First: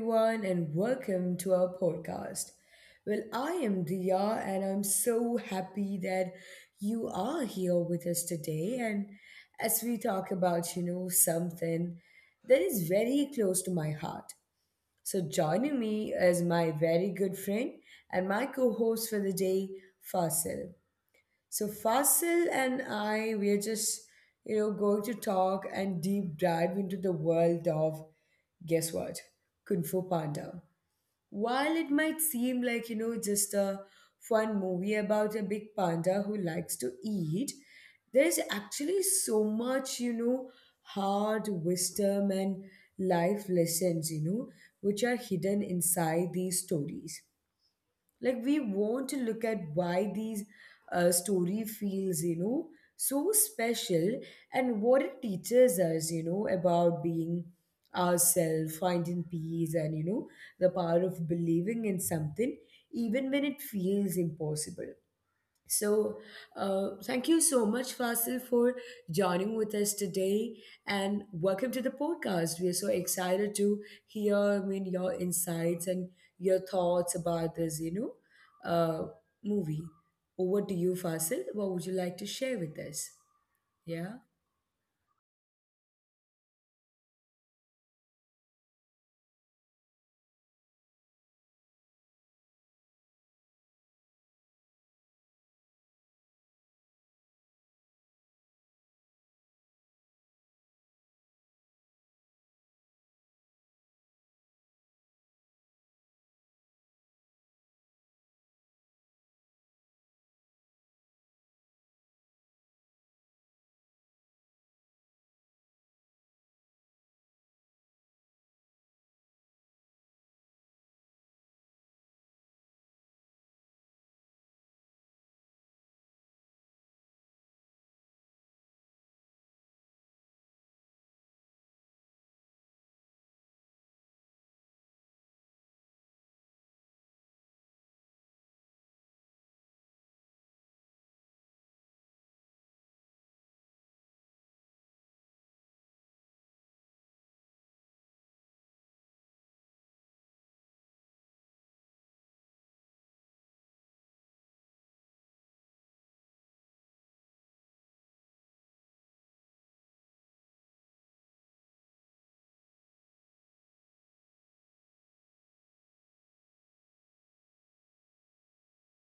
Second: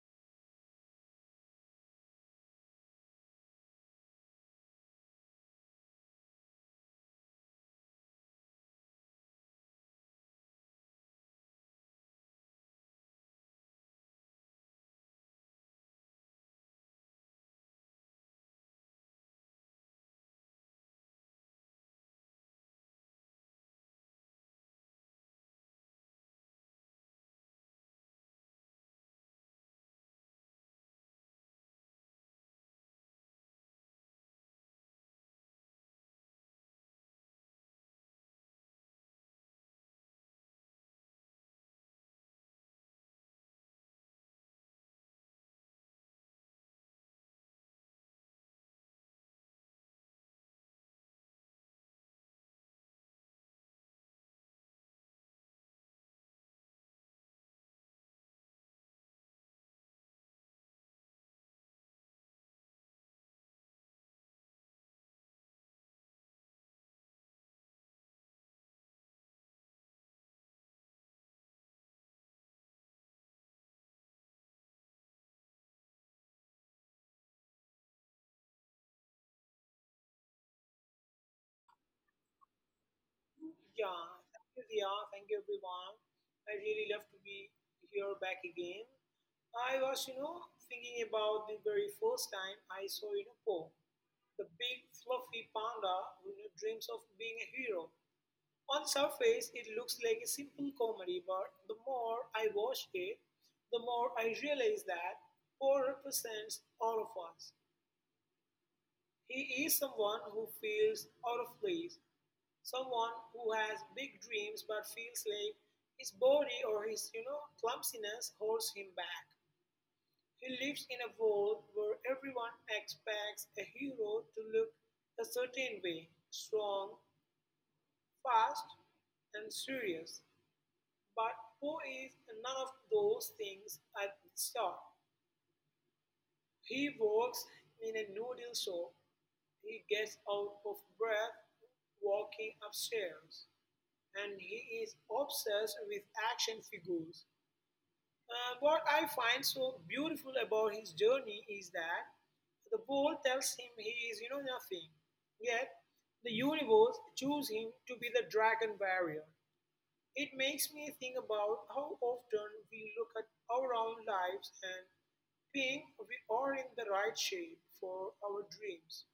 everyone, and welcome to our podcast. I am Diya, and I'm so happy that you are here with us today. And as we talk about, something that is very close to my heart. So, joining me is my very good friend and my co host for the day, Fasil. So Fasil and I, we're going to talk and deep dive into the world of, guess what, Kung Fu Panda. While it might seem like, just a fun movie about a big panda who likes to eat, there's actually so much, hard wisdom and life lessons, which are hidden inside these stories. Like, we want to look at why these story feels so special, and what it teaches us about being ourselves, finding peace, and the power of believing in something even when it feels impossible. So, thank you so much, Fasil, for joining with us today, and welcome to the podcast. We are so excited to hear your insights and your thoughts about this, uh, movie. Over to you, Fasil. What would you like to share with us? Yeah, Yeah. thank you, Dia. Thank you, everyone. I really love to be here back again. I was, thinking about the very first time I saw, Po, the big fluffy panda who dreams of being a hero. On the surface, it looks like a simple comedy, but the more I watch it, the more I realize that Po represents all of us. He is someone who feels out of place. Someone who has big dreams but feels like his body or his clumsiness holds him back. He lives in a world where everyone expects a hero to look a certain way: strong, fast, and serious. But Poe is none of those things at the start. He works in a noodle shop. He gets out of breath walking upstairs, and he is obsessed with action figures. What I find so beautiful about his journey is that the ball tells him he is, nothing. Yet the universe chose him to be the dragon barrier. It makes me think about how often we look at our own lives and think we are in the right shape for our dreams.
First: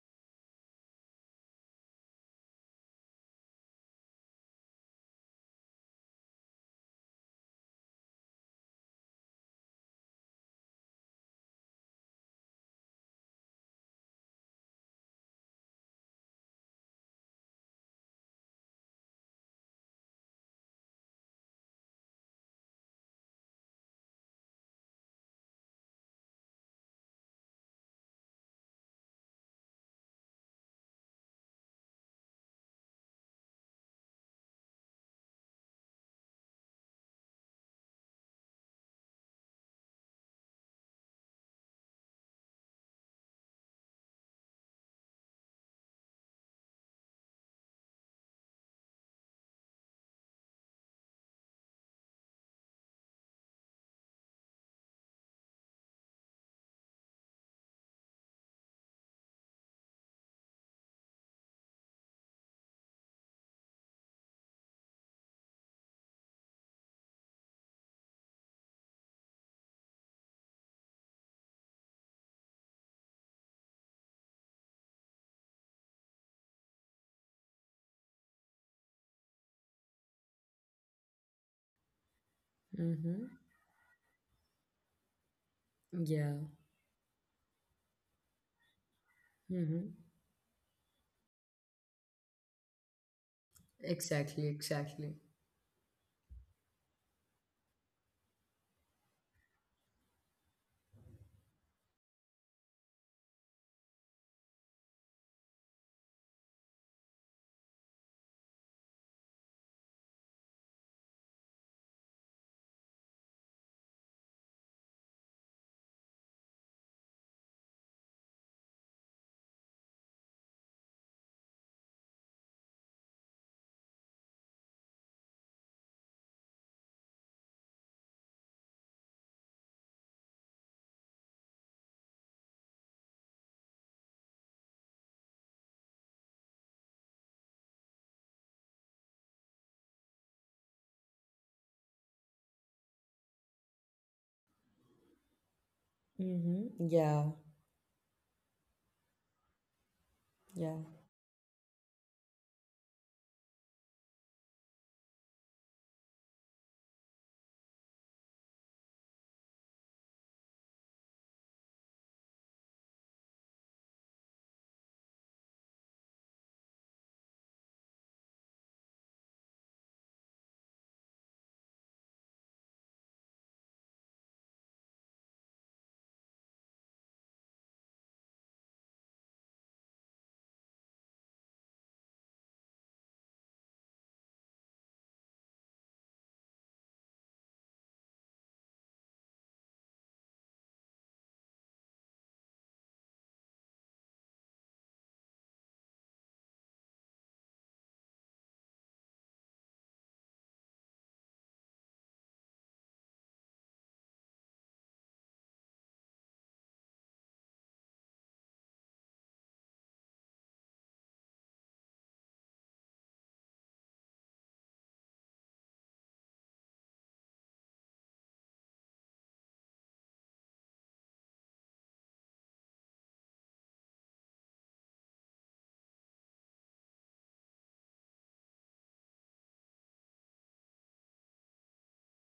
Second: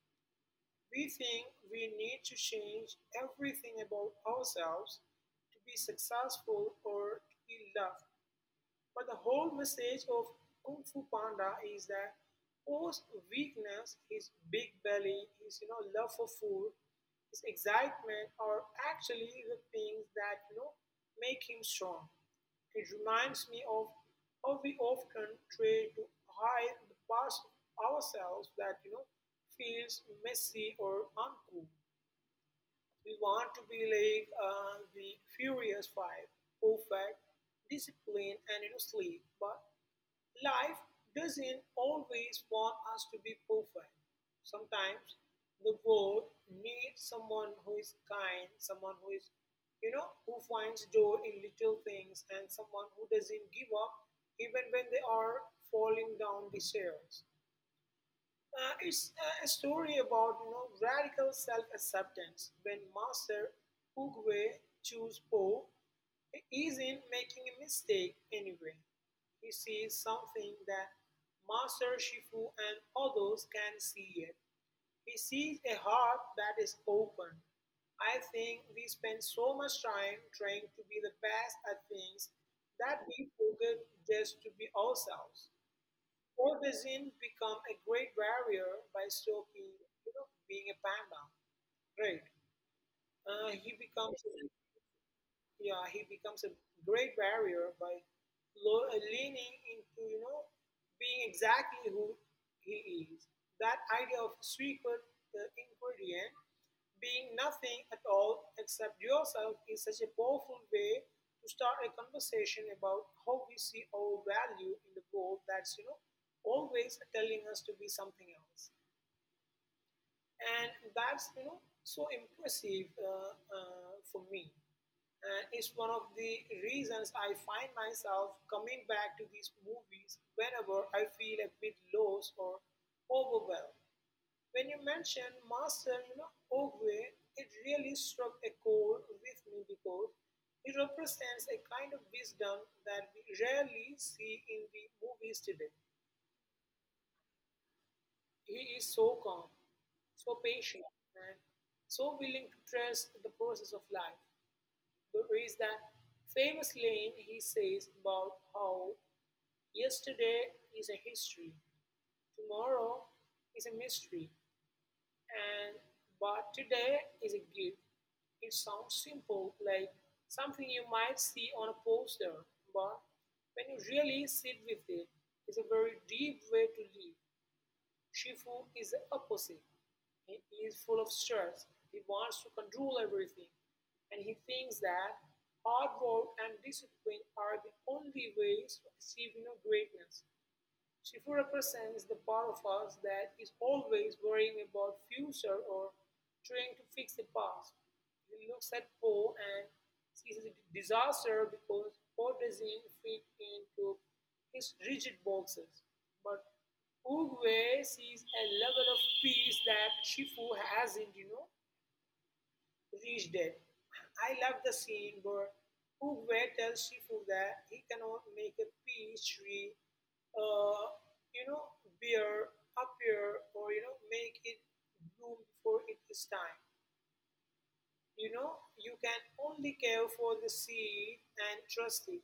We think we need to change everything about ourselves to be successful or to be loved. But the whole message of Kung Fu Panda is that Po's weakness, his big belly, his love for food, his excitement are actually the things that make him strong. It reminds me of how we often try to hide the parts of ourselves that feels messy or uncool. We want to be like the Furious Five: perfect, disciplined, and sleek. But life doesn't always want us to be perfect. Sometimes the world needs someone who is kind, someone who is, who finds joy in little things, and someone who doesn't give up even when they are falling down the stairs. It's a story about radical self-acceptance. When Master Oogway chooses Po, he isn't making a mistake anyway. He sees something that Master Shifu and others can see it. He sees a heart that is open. I think we spend so much time trying to be the best at things that Mm-hmm. we forget just to be ourselves. Yeah. Possession become a great warrior by stopping Mm-hmm. Being a panda, right? He becomes Exactly. a Exactly. Yeah, he becomes a great warrior by leaning into being exactly who he is. That idea of secret ingredient being nothing at all except yourself is such a powerful way to start a conversation about how we see our value in the world that's always telling us to be something else, and that's so impressive, for me, and it's one of the reasons I find myself coming back to these movies whenever I feel a bit lost or overwhelmed. When you mentioned Master, Ogwe, it really struck a chord with me because it represents a kind of wisdom that we rarely see in the movies today. Mm-hmm. Yeah. He is so calm, so Yeah. patient, and so willing to trust the process of life. There is that famous line he says about how yesterday is a history, tomorrow is a mystery, and but today is a gift. It sounds simple, like something you might see on a poster, but when you really sit with it, it's a very deep way to live. Shifu is the opposite. He is full of stress, he wants to control everything, and he thinks that hard work and discipline are the only ways to achieving greatness. Shifu represents the part of us that is always worrying about future or trying to fix the past. He looks at Po and sees a disaster because Po doesn't fit into his rigid boxes. But Uguay sees a level of peace that Shifu hasn't, reached it. I love the scene where Oogway tells Shifu that he cannot make a peach tree, uh, you know, bear appear, or make it bloom before it is time. You know, you can only care for the seed and trust it.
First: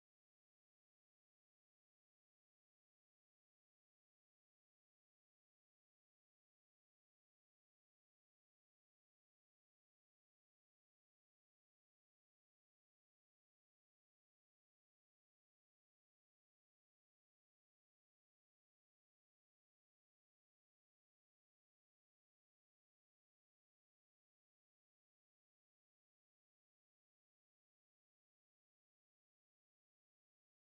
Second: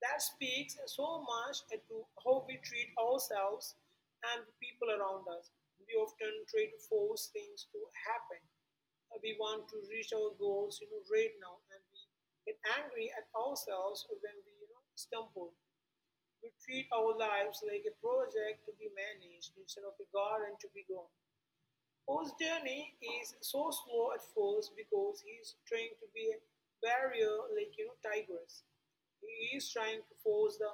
That speaks so much to how we treat ourselves and the people around us. We often try to force things to happen. We want to reach our goals right now, and we get angry at ourselves when we stumble. We treat our lives like a project to be managed instead of a garden to be grown. Paul's journey is so slow at first because he's trying to be a barrier, like tigers. He is trying to force the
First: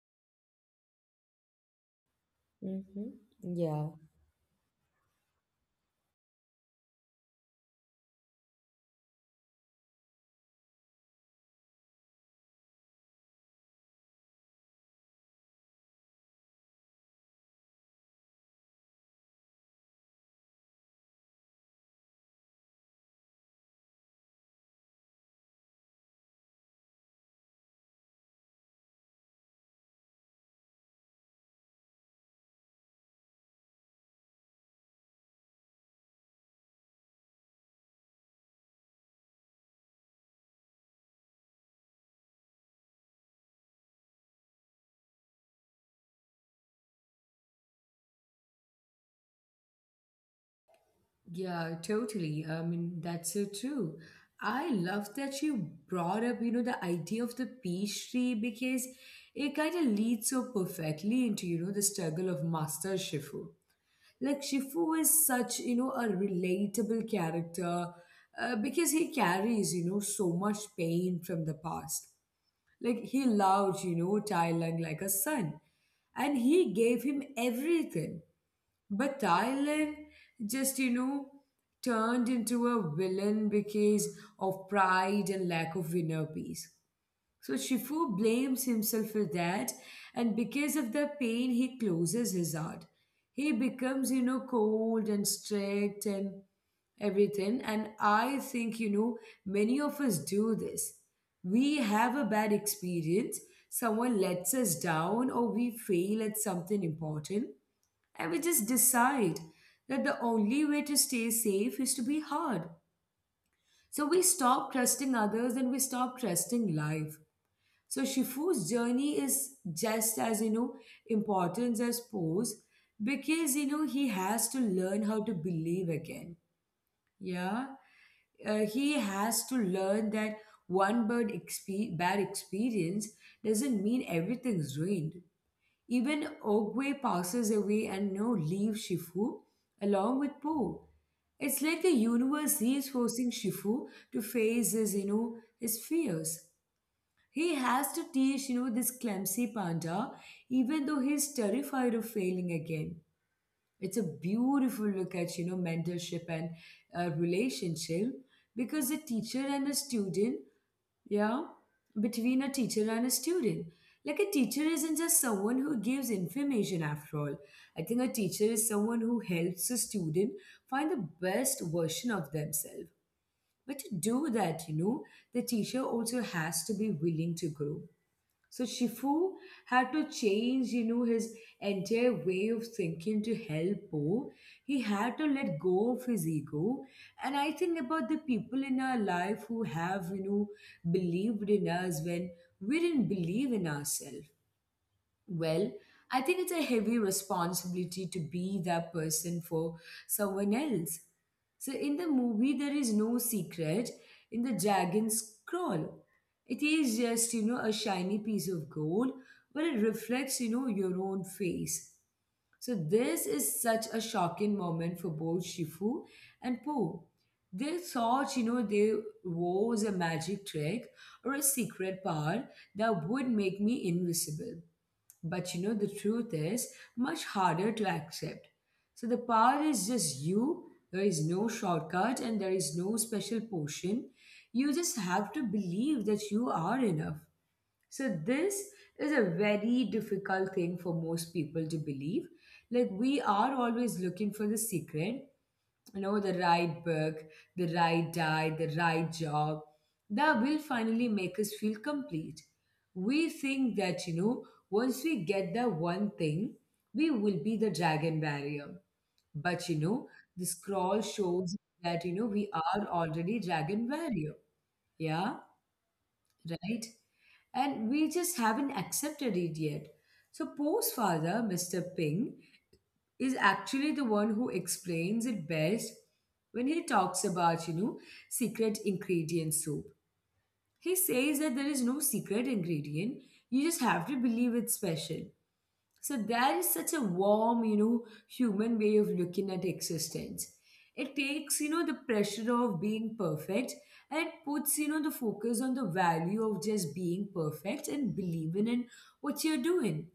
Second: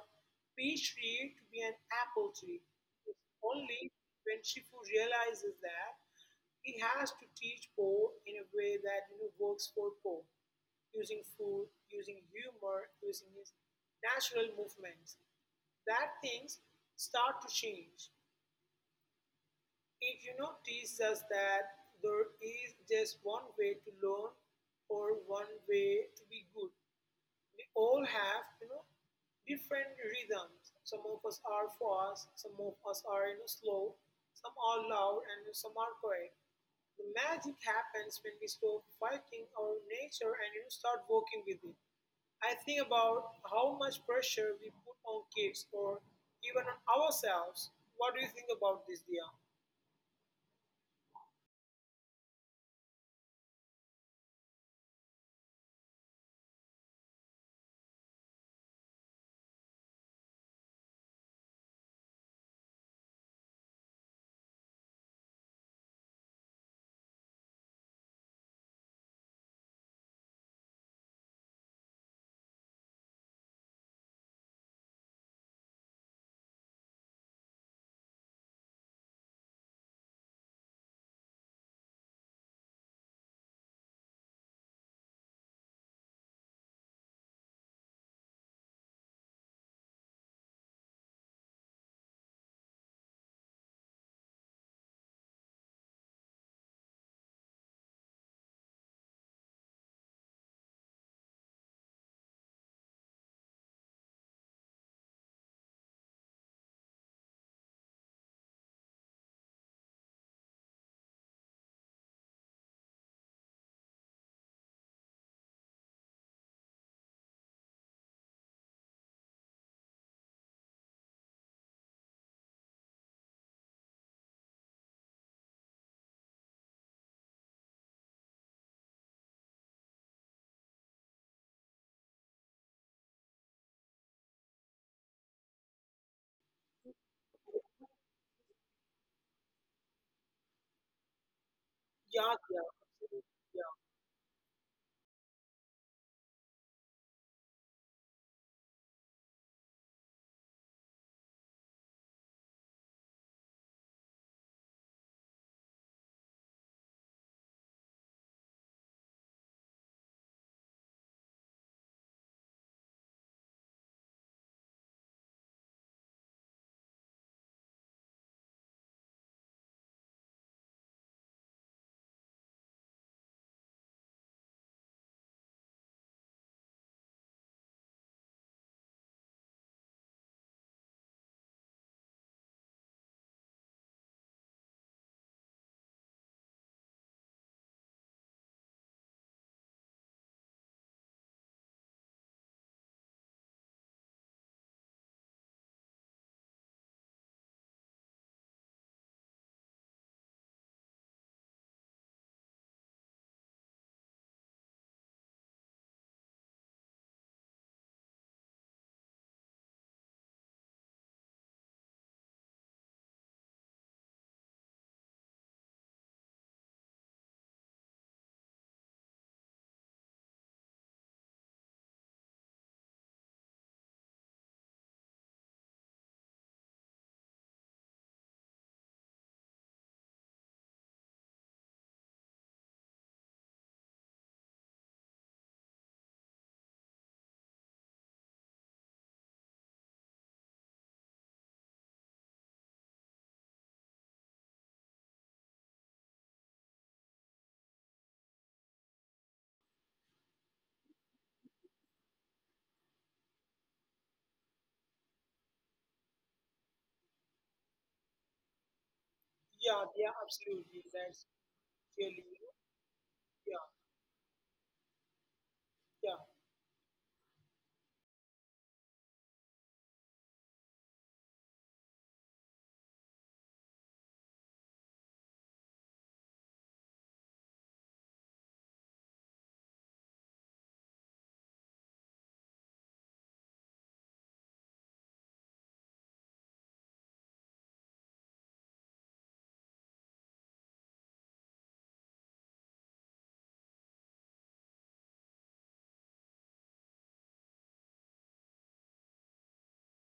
peach tree to be an apple tree. Mm-hmm. It's Yeah. only when Shifu realizes that he has to teach Poe in a way that works for Poe, using food, using humor, using his natural movements, that things start to change. It teaches us that there is just one way to learn or one way to be good. We all have different rhythms. Some of us are fast, some of us are slow, some are loud, and some are quiet. The magic happens when we stop fighting our nature and, start working with it. I think about how much pressure we put on kids or even on ourselves. What do you think about this, Dia? Yeah, totally. That's so true. I love that you brought up, the idea of the pastry, because it kind of leads so perfectly into, the struggle of Master Shifu. Like, Shifu is such, a relatable character because he carries, so much pain from the past. Like, he loved, Thailand like a son, and he gave him everything, but Thailand just turned into a villain because of pride and lack of inner peace. So Shifu blames himself for that, and because of the pain, he closes his heart. He becomes, cold and strict and everything. And I think, many of us do this. We have a bad experience, someone lets us down, or we fail at something important. I would just decide that the only way to stay safe is to be hard. So we stop trusting others and we stop trusting life. So Shifu's journey is just as important as Poe's, because he has to learn how to believe again. Yeah, he has to learn that one bad experience doesn't mean everything's ruined. Even Ogwe passes away and no leave Shifu along with Po. It's Yeah, like the yeah, universe absolutely. is Yeah, forcing Shifu to face his, his fears. He has to teach, this clumsy panda, even though he's terrified of failing again. It's a beautiful look at, mentorship and relationship. Because the teacher and a student yeah, Between a teacher and a student. Like, a teacher isn't just someone who gives information after all. I think a teacher is someone who helps a student find the best version of themselves. But to do that, the teacher also has to be willing to grow. So Shifu had to change, his entire way of thinking to help Po. He had to let go of his ego. And I think about the people in our life who have, believed in us when we didn't believe in ourselves. Well, I think it's a heavy responsibility to be that person for someone else. So in the movie, there is no secret in the dragon's scroll. It is just, a shiny piece of gold, but it reflects, your own face. So this is such a shocking moment for both Shifu and Po. They thought, there was a magic trick or a secret power that would make me invisible. But, the truth is much harder to accept. So the power is just you. There is no shortcut and there is no special potion. You just have to believe that you are enough. So this is a very difficult thing for most people to believe. Like, we are always looking for the secret, the right book, the right diet, the right job that will finally make us feel complete. We think that once we get that one thing we will be the dragon barrier. But the scroll That's shows that really, you know, we are already yeah, dragon barrier. Yeah, yeah, right. And we just haven't accepted it yet. So Pose father Mr. Ping is actually the one who explains it best when he talks about, secret ingredient soup. He says that there is no secret ingredient, you just have to believe it's special. So that is such a warm, human way of looking at existence. It takes, the pressure of being perfect, and it puts, the focus on the value of just being perfect and believing in what you're doing.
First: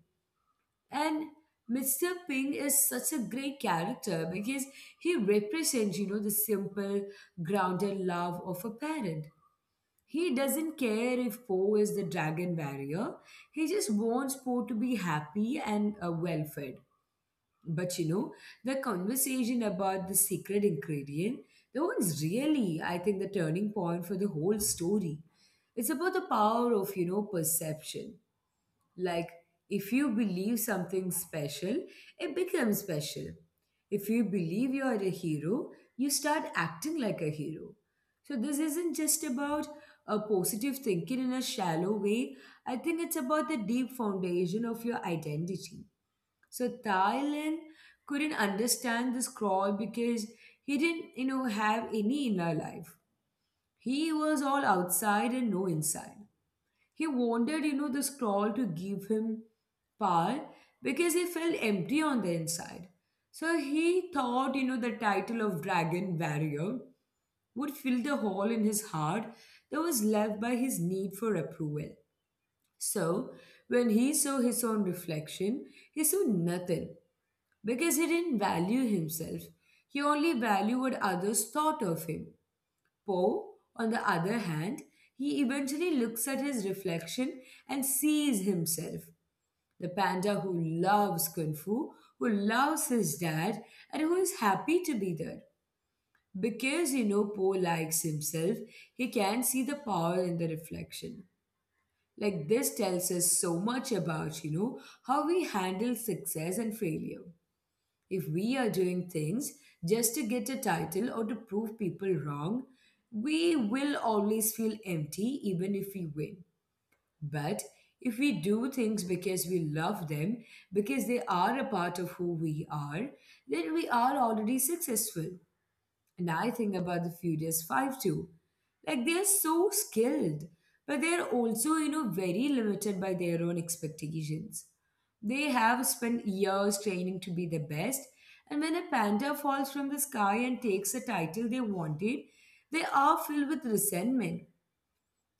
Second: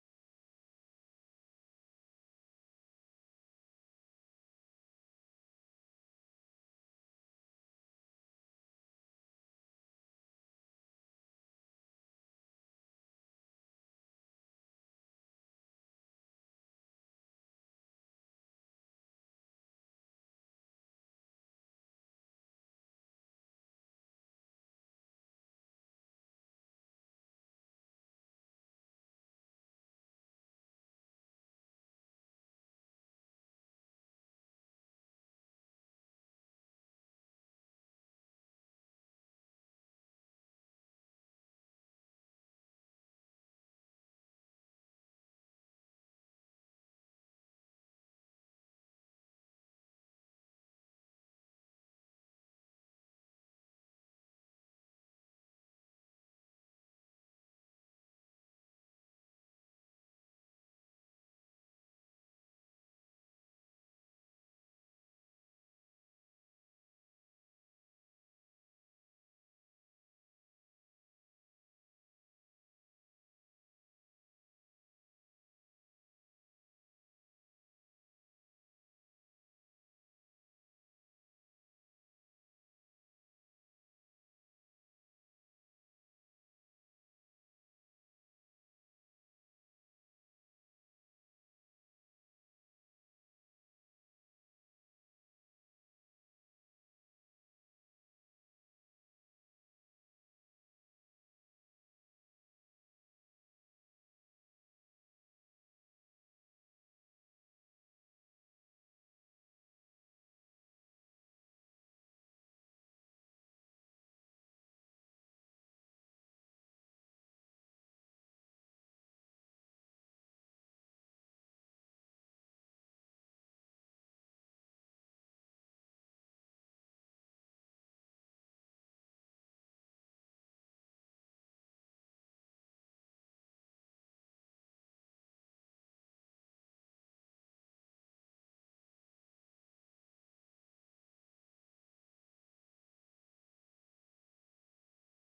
And Mr. Ping is such a great character because he represents, the simple, grounded love of a parent. He doesn't care if Po is the dragon barrier. He just wants Po to be happy and well fed. But, the conversation about the secret ingredient, that one's really, I think, the turning point for the whole story. It's about the power of, perception. Like, if you believe something special, it becomes special. If you believe you are a hero, you start acting like a hero. So, this isn't just about a positive thinking in a shallow way. I think it's about the deep foundation of your identity. So, Thailand couldn't understand this crawl because he didn't, have any inner life. He was all outside and no inside. He wanted, the scroll to give him power because he felt empty on the inside. So he thought, the title of Dragon Warrior would fill the hole in his heart that was left by his need for approval. So when he saw his own reflection, he saw nothing because he didn't value himself. He only valued what others thought of him. Poe, on the other hand, he eventually looks at his reflection and sees himself, the panda who loves Kung Fu, who loves his dad, and who is happy to be there. Because Poe likes himself, he can see the power in the reflection. Like, this tells us so much about, how we handle success and failure. If we are doing things just to get a title or to prove people wrong, we will always feel empty even if we win. But if we do things because we love them, because they are a part of who we are, then we are already successful. And I think about the Furious Five too. Like, they're so skilled, but they're also, very limited by their own expectations. They have spent years training to be the best, and when a panda falls from the sky and takes the title they wanted, they are filled with resentment.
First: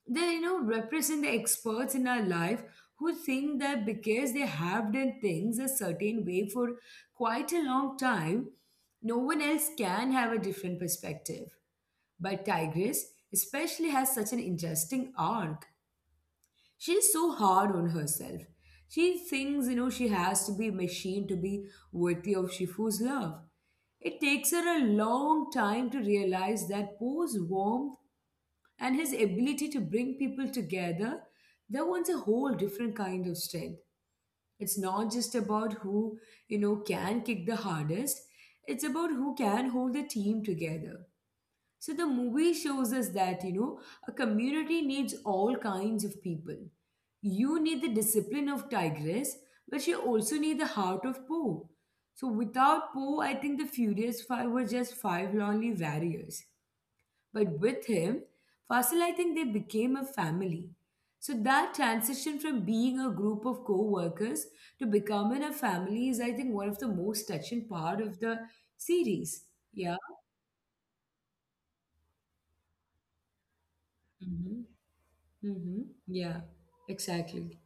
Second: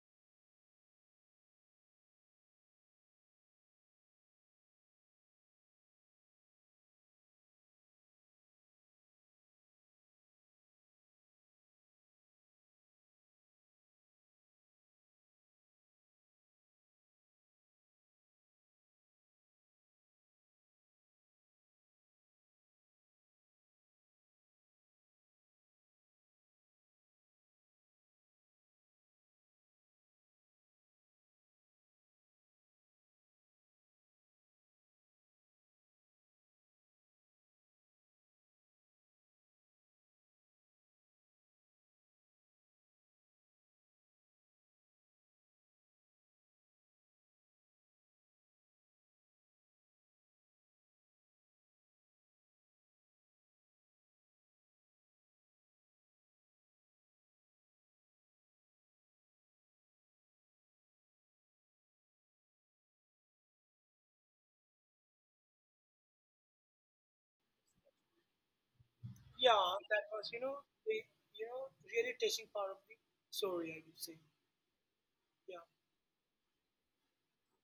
They represent the experts in our life who think that because they have done things a certain way for quite a long time, no one else can have a different perspective. But Tigress especially has such an interesting arc. She's so hard on herself. She thinks she has to be a machine to be worthy of Shifu's love. It takes her a long time to realize that Poe's warm and his ability to bring people together, that was a whole different kind of strength. It's not just about who can kick the hardest, it's about who can hold the team together. So the movie shows us that a community needs all kinds of people. You need the discipline of Tigress, but you also need the heart of Poe. So without Poe, I think the Furious Five were just five lonely warriors. But with him, Fasil, I think they became a family. So that transition from being a group of co-workers to becoming a family is, I think, one of the most touching part of the series. yeah. Yeah. That was, you know, really touching part of the story, I would say. Mm-hmm. Yeah, Mm-hmm. Yeah. Exactly.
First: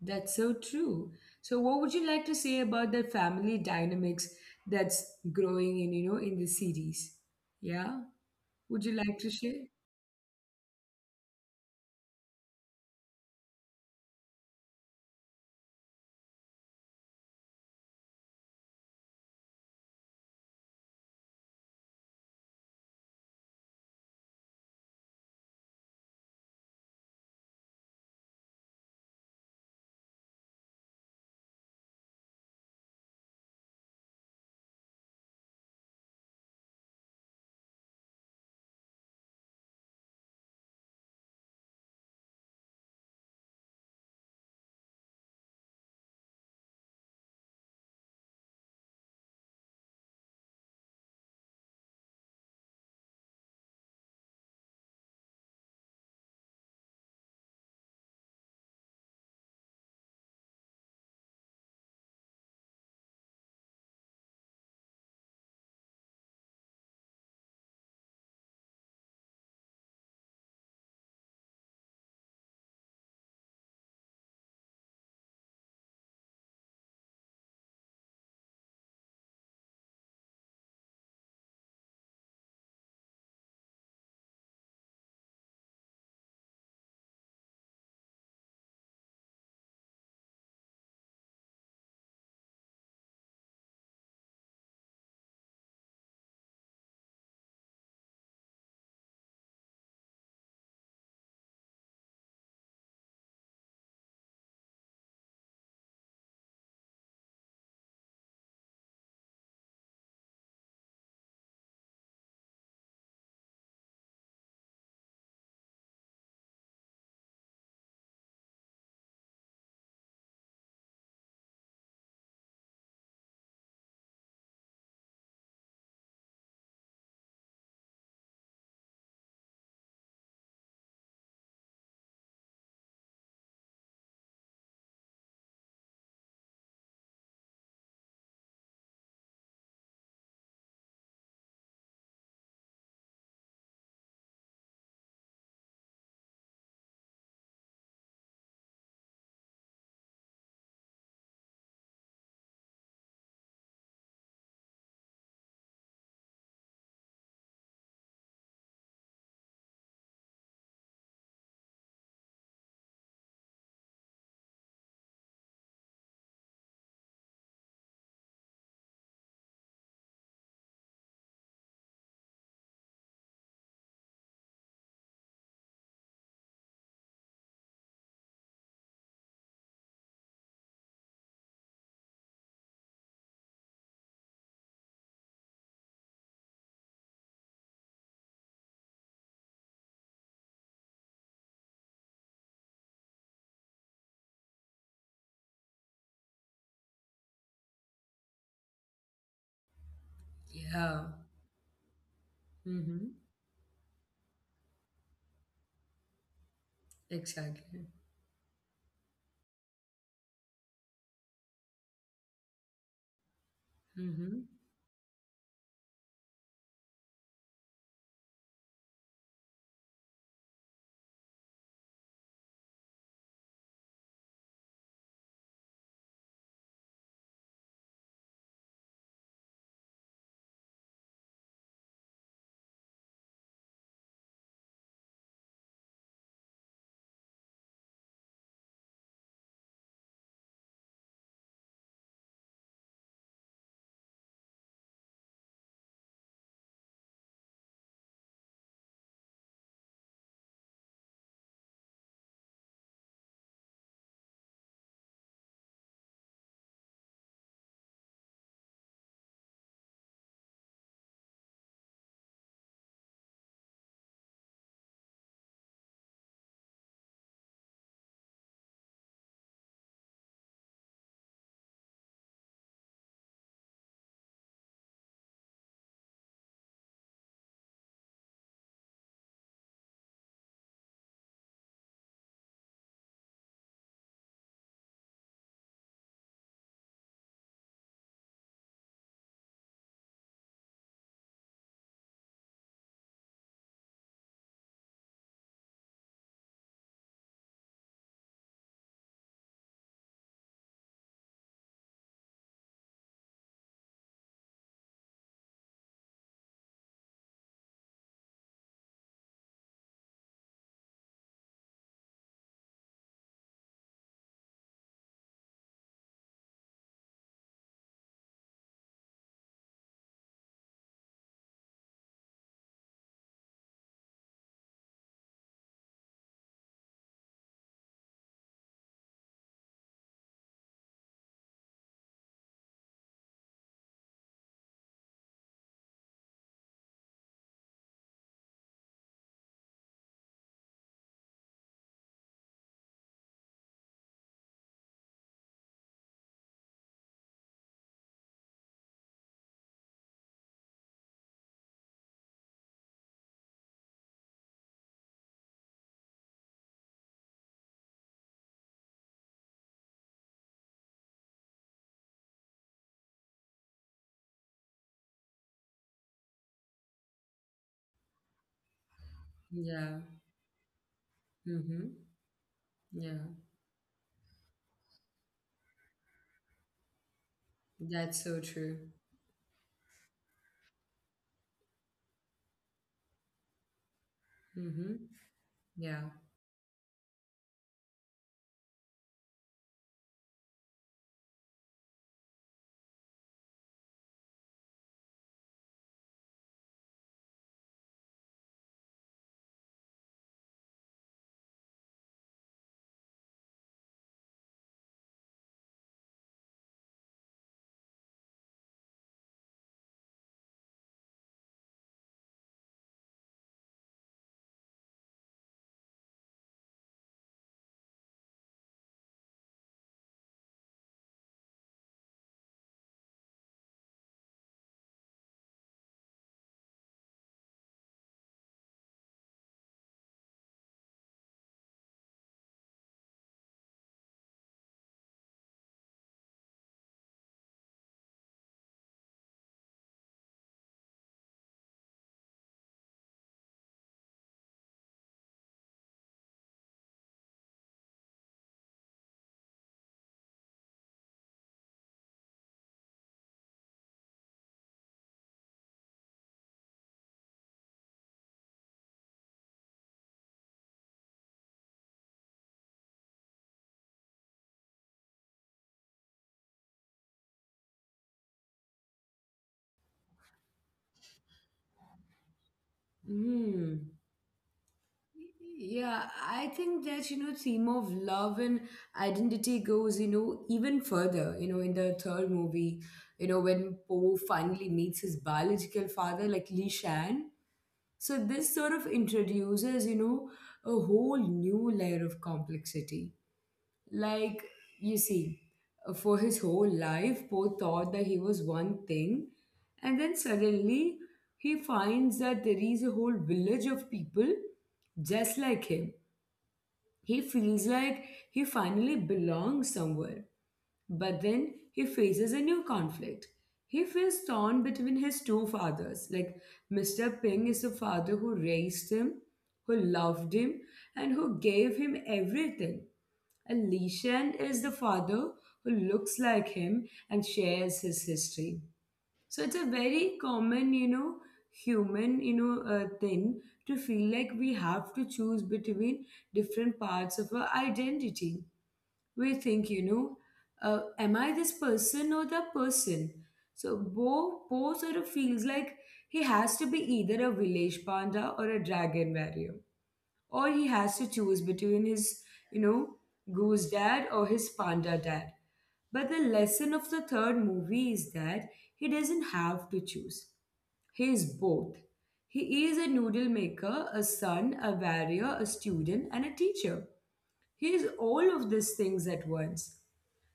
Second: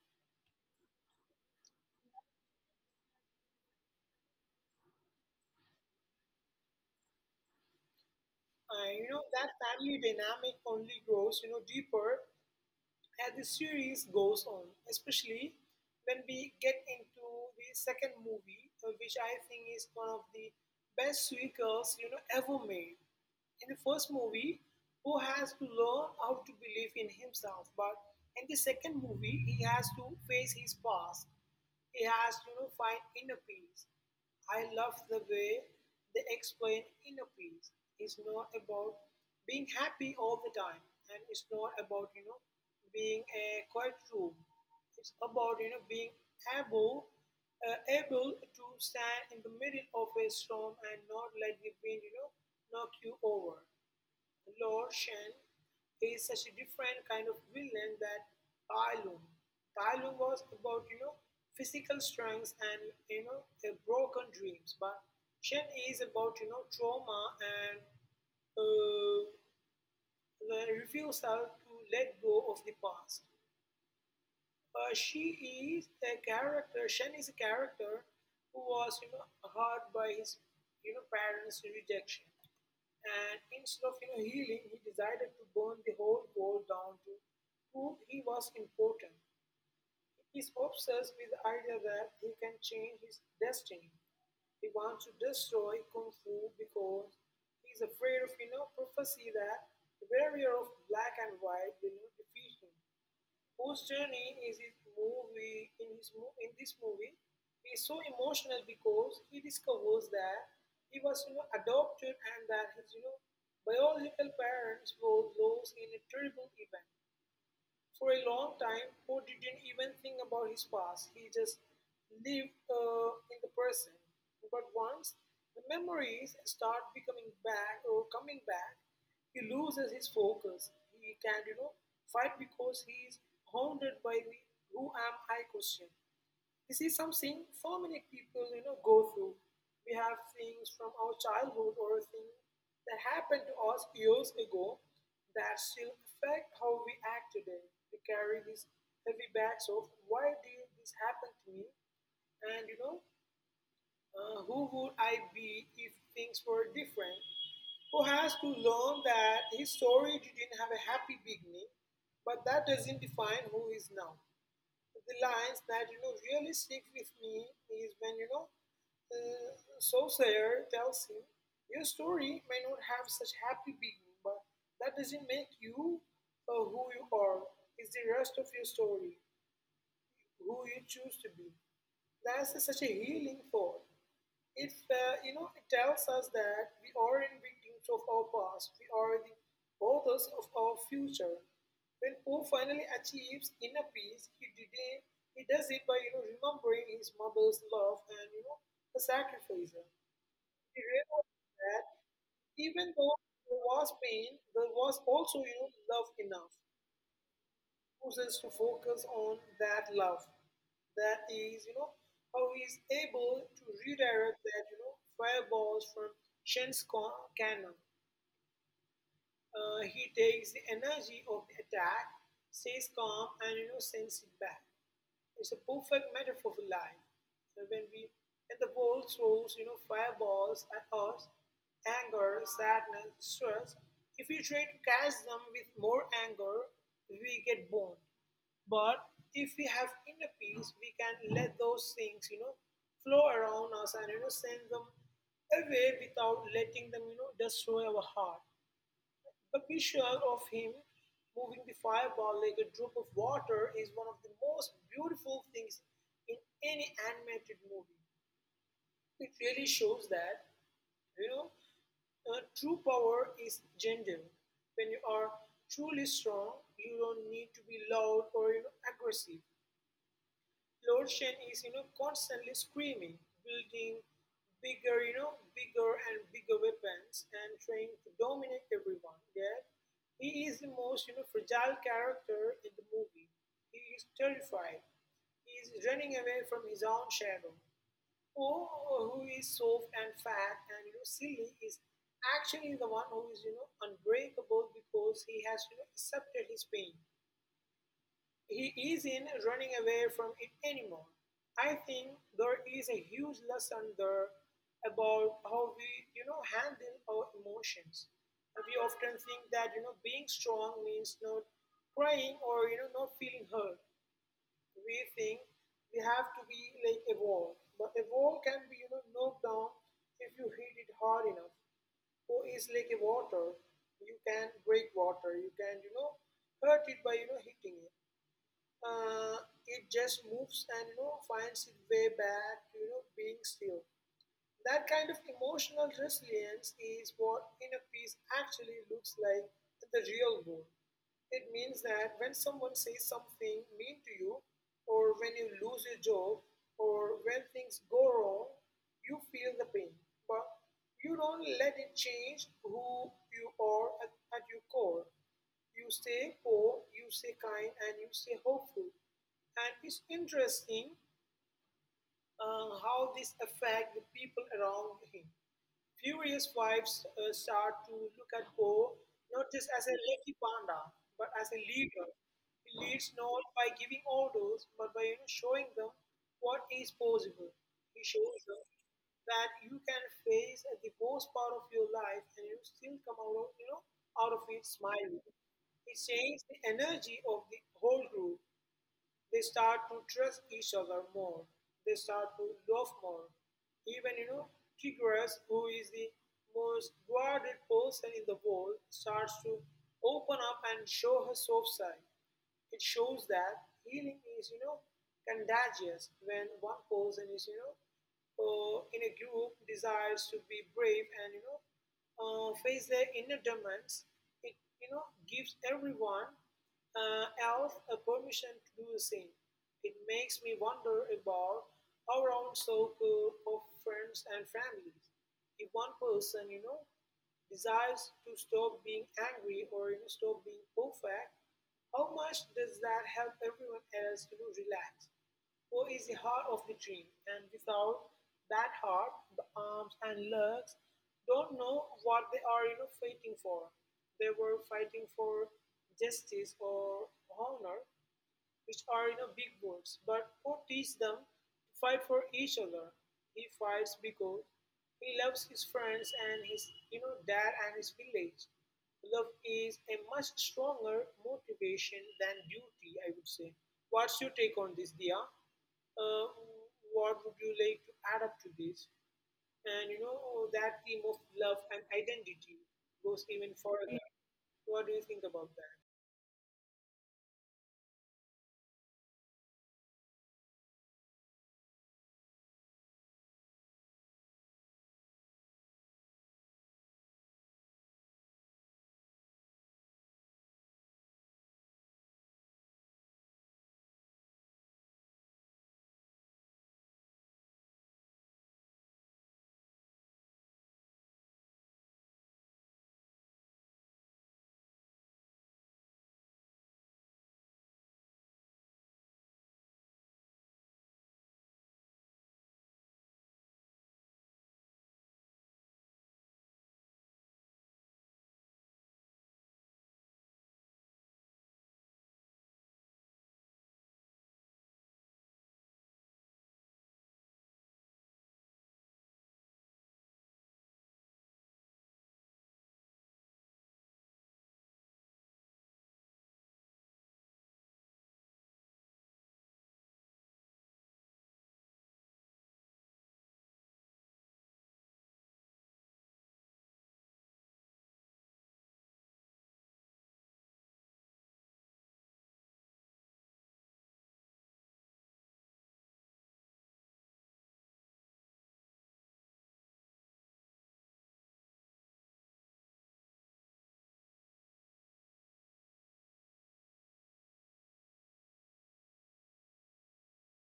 That's so true. So, what would you like to say about the family dynamics that's growing in, in the series? Yeah. Would you and like to that share? family dynamic only grows, deeper as the series goes on, especially when we get into the second movie, which I think is one of the best sequels ever made. In the first movie, Poe has to learn how to believe in himself, but in the second movie, he has to face his past. He has to, find inner peace. I love the way they explain inner peace is not about being happy all the time, and it's not about, being a quiet room. It's about, being able able to stand in the middle of a storm and not let the wind, knock you over. Lord Shen is such a different kind of villain that Tai Lung. Tai Lung was about physical strength and, you know broken dreams, but Shen is about, trauma and uh, the refusal to let go of the past. Uh, she Shen is a character who was, hurt by his parents' rejection, and instead of, healing, he decided to burn the whole world down to prove he was important. He's obsessed with the idea that he can change his destiny. He wants to destroy kung fu because he's afraid of, prophecy that the barrier of black and white will not defeat him. Whose journey is his movie in this movie is so emotional because he discovers that he was, adopted, and that his, biological parents were lost in a terrible event. For a long time, Poe didn't even think about his past. He just lived in the present. But once the memories start becoming back or coming back, he loses his focus. He can't, fight because he is haunted by the who am I question. This is something so many people go through. We have things from our childhood or things that happened to us years ago that still affect how we act today. We carry these heavy bags of why did this happen to me, and who would I be if things were different? Who has to learn that his story didn't have a happy beginning, but that doesn't define who he is now. The lines that really stick with me is when uh, Soothsayer tells him, "Your story may not have such happy beginning, but that doesn't make you who you are. It's the rest of your story, who you choose to be." That's such a healing thought. It, it tells us that we aren't victims of our past, we are the authors of our future. When Poe finally achieves inner peace, he does it by remembering his mother's love and, the sacrifice. He Yeah. realized that even though Mm-hmm. there was pain, there was also love enough Exactly. chooses to focus on that love. That is, how he is able to redirect Mm-hmm. that, fireballs from cannon. He takes the energy of the attack, stays calm, and, sends it back. It's a perfect metaphor for life. So when we and the world throws, fireballs at us, anger, sadness, stress, if we try to catch them with more anger, we get burned. But if we have inner peace, we can let those things, flow around us, and send them away without letting them, destroy our heart. The picture of him moving the fireball like a drop of water is one of the most beautiful things in any animated movie. It really shows that, you know, true power is gentle. When you are truly strong, you don't need to be loud or, aggressive. Lord Shen is, constantly screaming, building bigger, bigger and bigger weapons and trying to dominate everyone. Yet he is the most, fragile character in the movie. He is terrified. He is running away from his own shadow. Oh, who is soft and fat and, silly is actually the one who is, unbreakable, because he has, accepted his pain, he isn't running away from it anymore. I think there is a huge lesson there about how we, handle our emotions. We often think that, being strong means not crying or, not feeling hurt. We think we have to be like a wall. But a wall can be, knocked down if you hit it hard enough. Or it's like a water. You can break water. You can, hurt it by, hitting it uh, it just moves and finds its way back to being still. That kind of emotional resilience is what inner peace actually looks like in the real world. It means that when someone says something mean to you, or when you lose your job, or when things go wrong, you feel the pain, but you don't let it change who you are at your core. You say poor, you say kind, and you say hopeful. And it's interesting how this affects the people around him. Furious wives start to look at Poe not just as a Yeah. lucky panda, but as a leader. Mm-hmm. He leads not Yeah. by giving orders, but by, showing them what is possible. He shows That's them so true. that you can face the worst part of your life and you still come out of, out of it smiling. Mm-hmm. It Yeah. changed the energy of the whole group. They start to trust each other more. They start to love more. Even, Kiguras, who is the most guarded person in the world, starts to open up and show her soft side. It shows that healing is, contagious when one person is, in a group desires to be brave and, face their inner demons. It, gives everyone else a permission to do the same. It makes me wonder about our own circle of friends and families. If one person, desires to stop being angry or, stop being perfect, how much does that help everyone else to relax? Or is the heart of the dream? And without that heart, the arms and legs don't know what they are, fighting for. They were fighting for justice or honor, which are, big words, but Poe teaches them to fight for each other. He fights because he loves his friends and his, dad and his village. Love is a much stronger motivation than duty, I would say. What's your take on this, Dia? Uh, what would you like to add up to this? And that theme of love and identity goes even further. Mm. What do you think about that? Yeah, I think that, theme of love and identity goes, even further, in the third movie, when Poe finally meets his biological father, like Li Shan. So this sort of introduces, a whole new layer of complexity. Like, you see, for his whole life, Poe thought that he was one thing, and then suddenly he finds that there is a whole village of people just like him. He feels like he finally belongs somewhere. But then he faces a new conflict. He feels torn between his two fathers. Mr. Ping is the father who raised him, who loved him, and who gave him everything. And Li Shan is the father who looks like him and shares his history. So it's a very common, you know, human, thing to feel like we have to choose between different parts of our identity. We think, am I this person or that person? So Bo sort of feels like he has to be either a village panda or a dragon warrior, or he has to choose between his, you know, goose dad or his panda dad. But the lesson of the third movie is that he doesn't have to choose. He is both. He is a noodle maker, a son, a warrior, a student, and a teacher. He is all of these things at once.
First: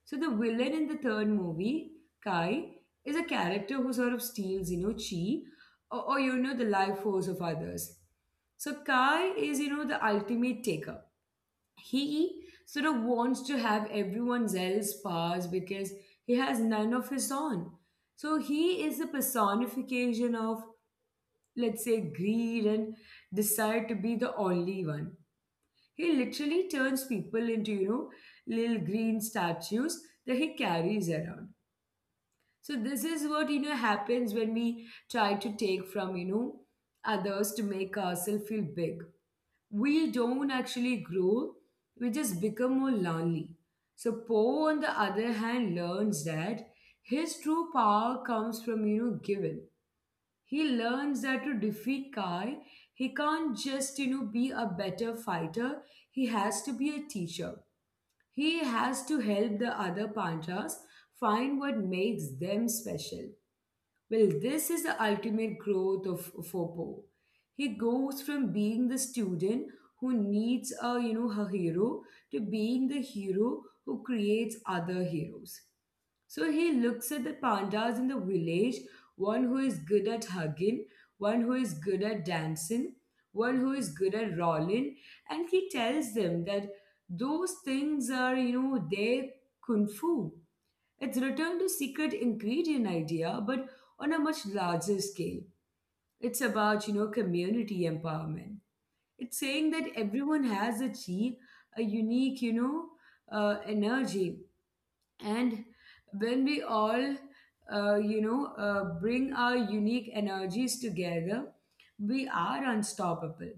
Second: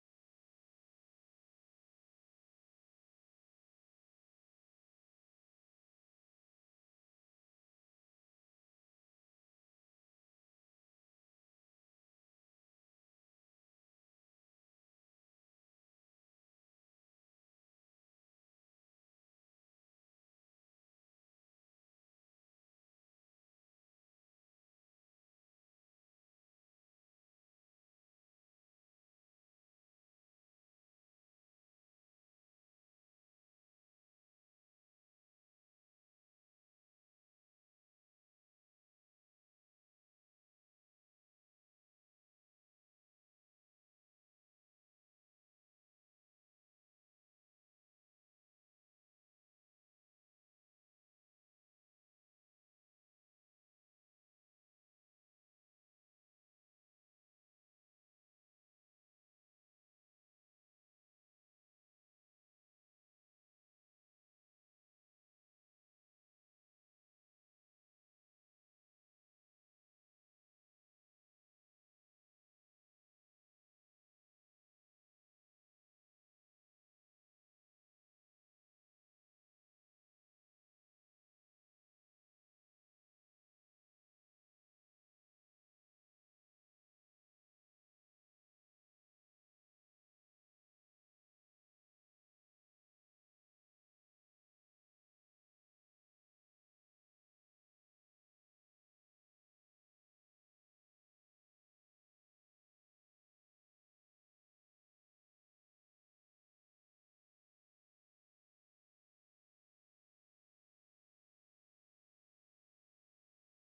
So the villain in the third movie, Kai, is a character who sort of steals, you know, chi, or you know the life force of others. So Kai is, you know, the ultimate taker. He sort of wants to have everyone else's powers because he has none of his own. So he is the personification of, let's say, greed and desire to be the only one. He literally turns people into, you know, little green statues that he carries around. So this is what you know happens when we try to take from you know others to make ourselves feel big. We don't actually grow, we just become more lonely. So Poe, on the other hand, learns that his true power comes from you know giving. He learns that to defeat Kai, he can't just you know be a better fighter, he has to be a teacher. He has to help the other Panthas find what makes them special. Well, this is the ultimate growth of Foppo. He goes from being the student who needs a her hero to being the hero who creates other heroes. So he looks at the pandas in the village, one who is good at hugging, one who is good at dancing, one who is good at rolling, and he tells them that those things are you know their kung fu. It's returned to secret ingredient idea, but on a much larger scale. It's about, you know, community empowerment. It's saying that everyone has a chi, a unique, energy. And when we all bring our unique energies together, we are unstoppable.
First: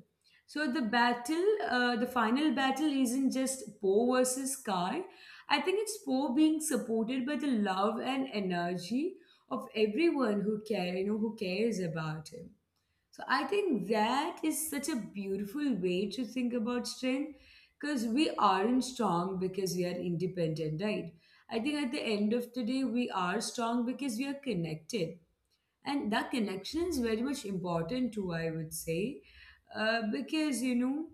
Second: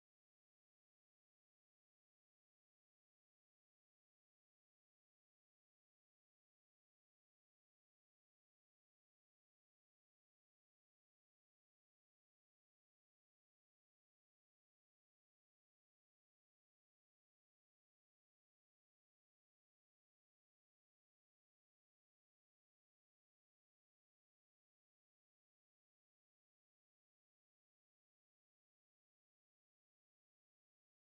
So the final battle isn't just Poe versus car. I think it's Poe being supported by the love and energy of everyone who care you know who cares about him. So I think that is such a beautiful way to think about strength, because we aren't strong because we are independent, right? I think at the end of the day, we are strong because we are connected. And that connection is very much important too, I would say, because, you know,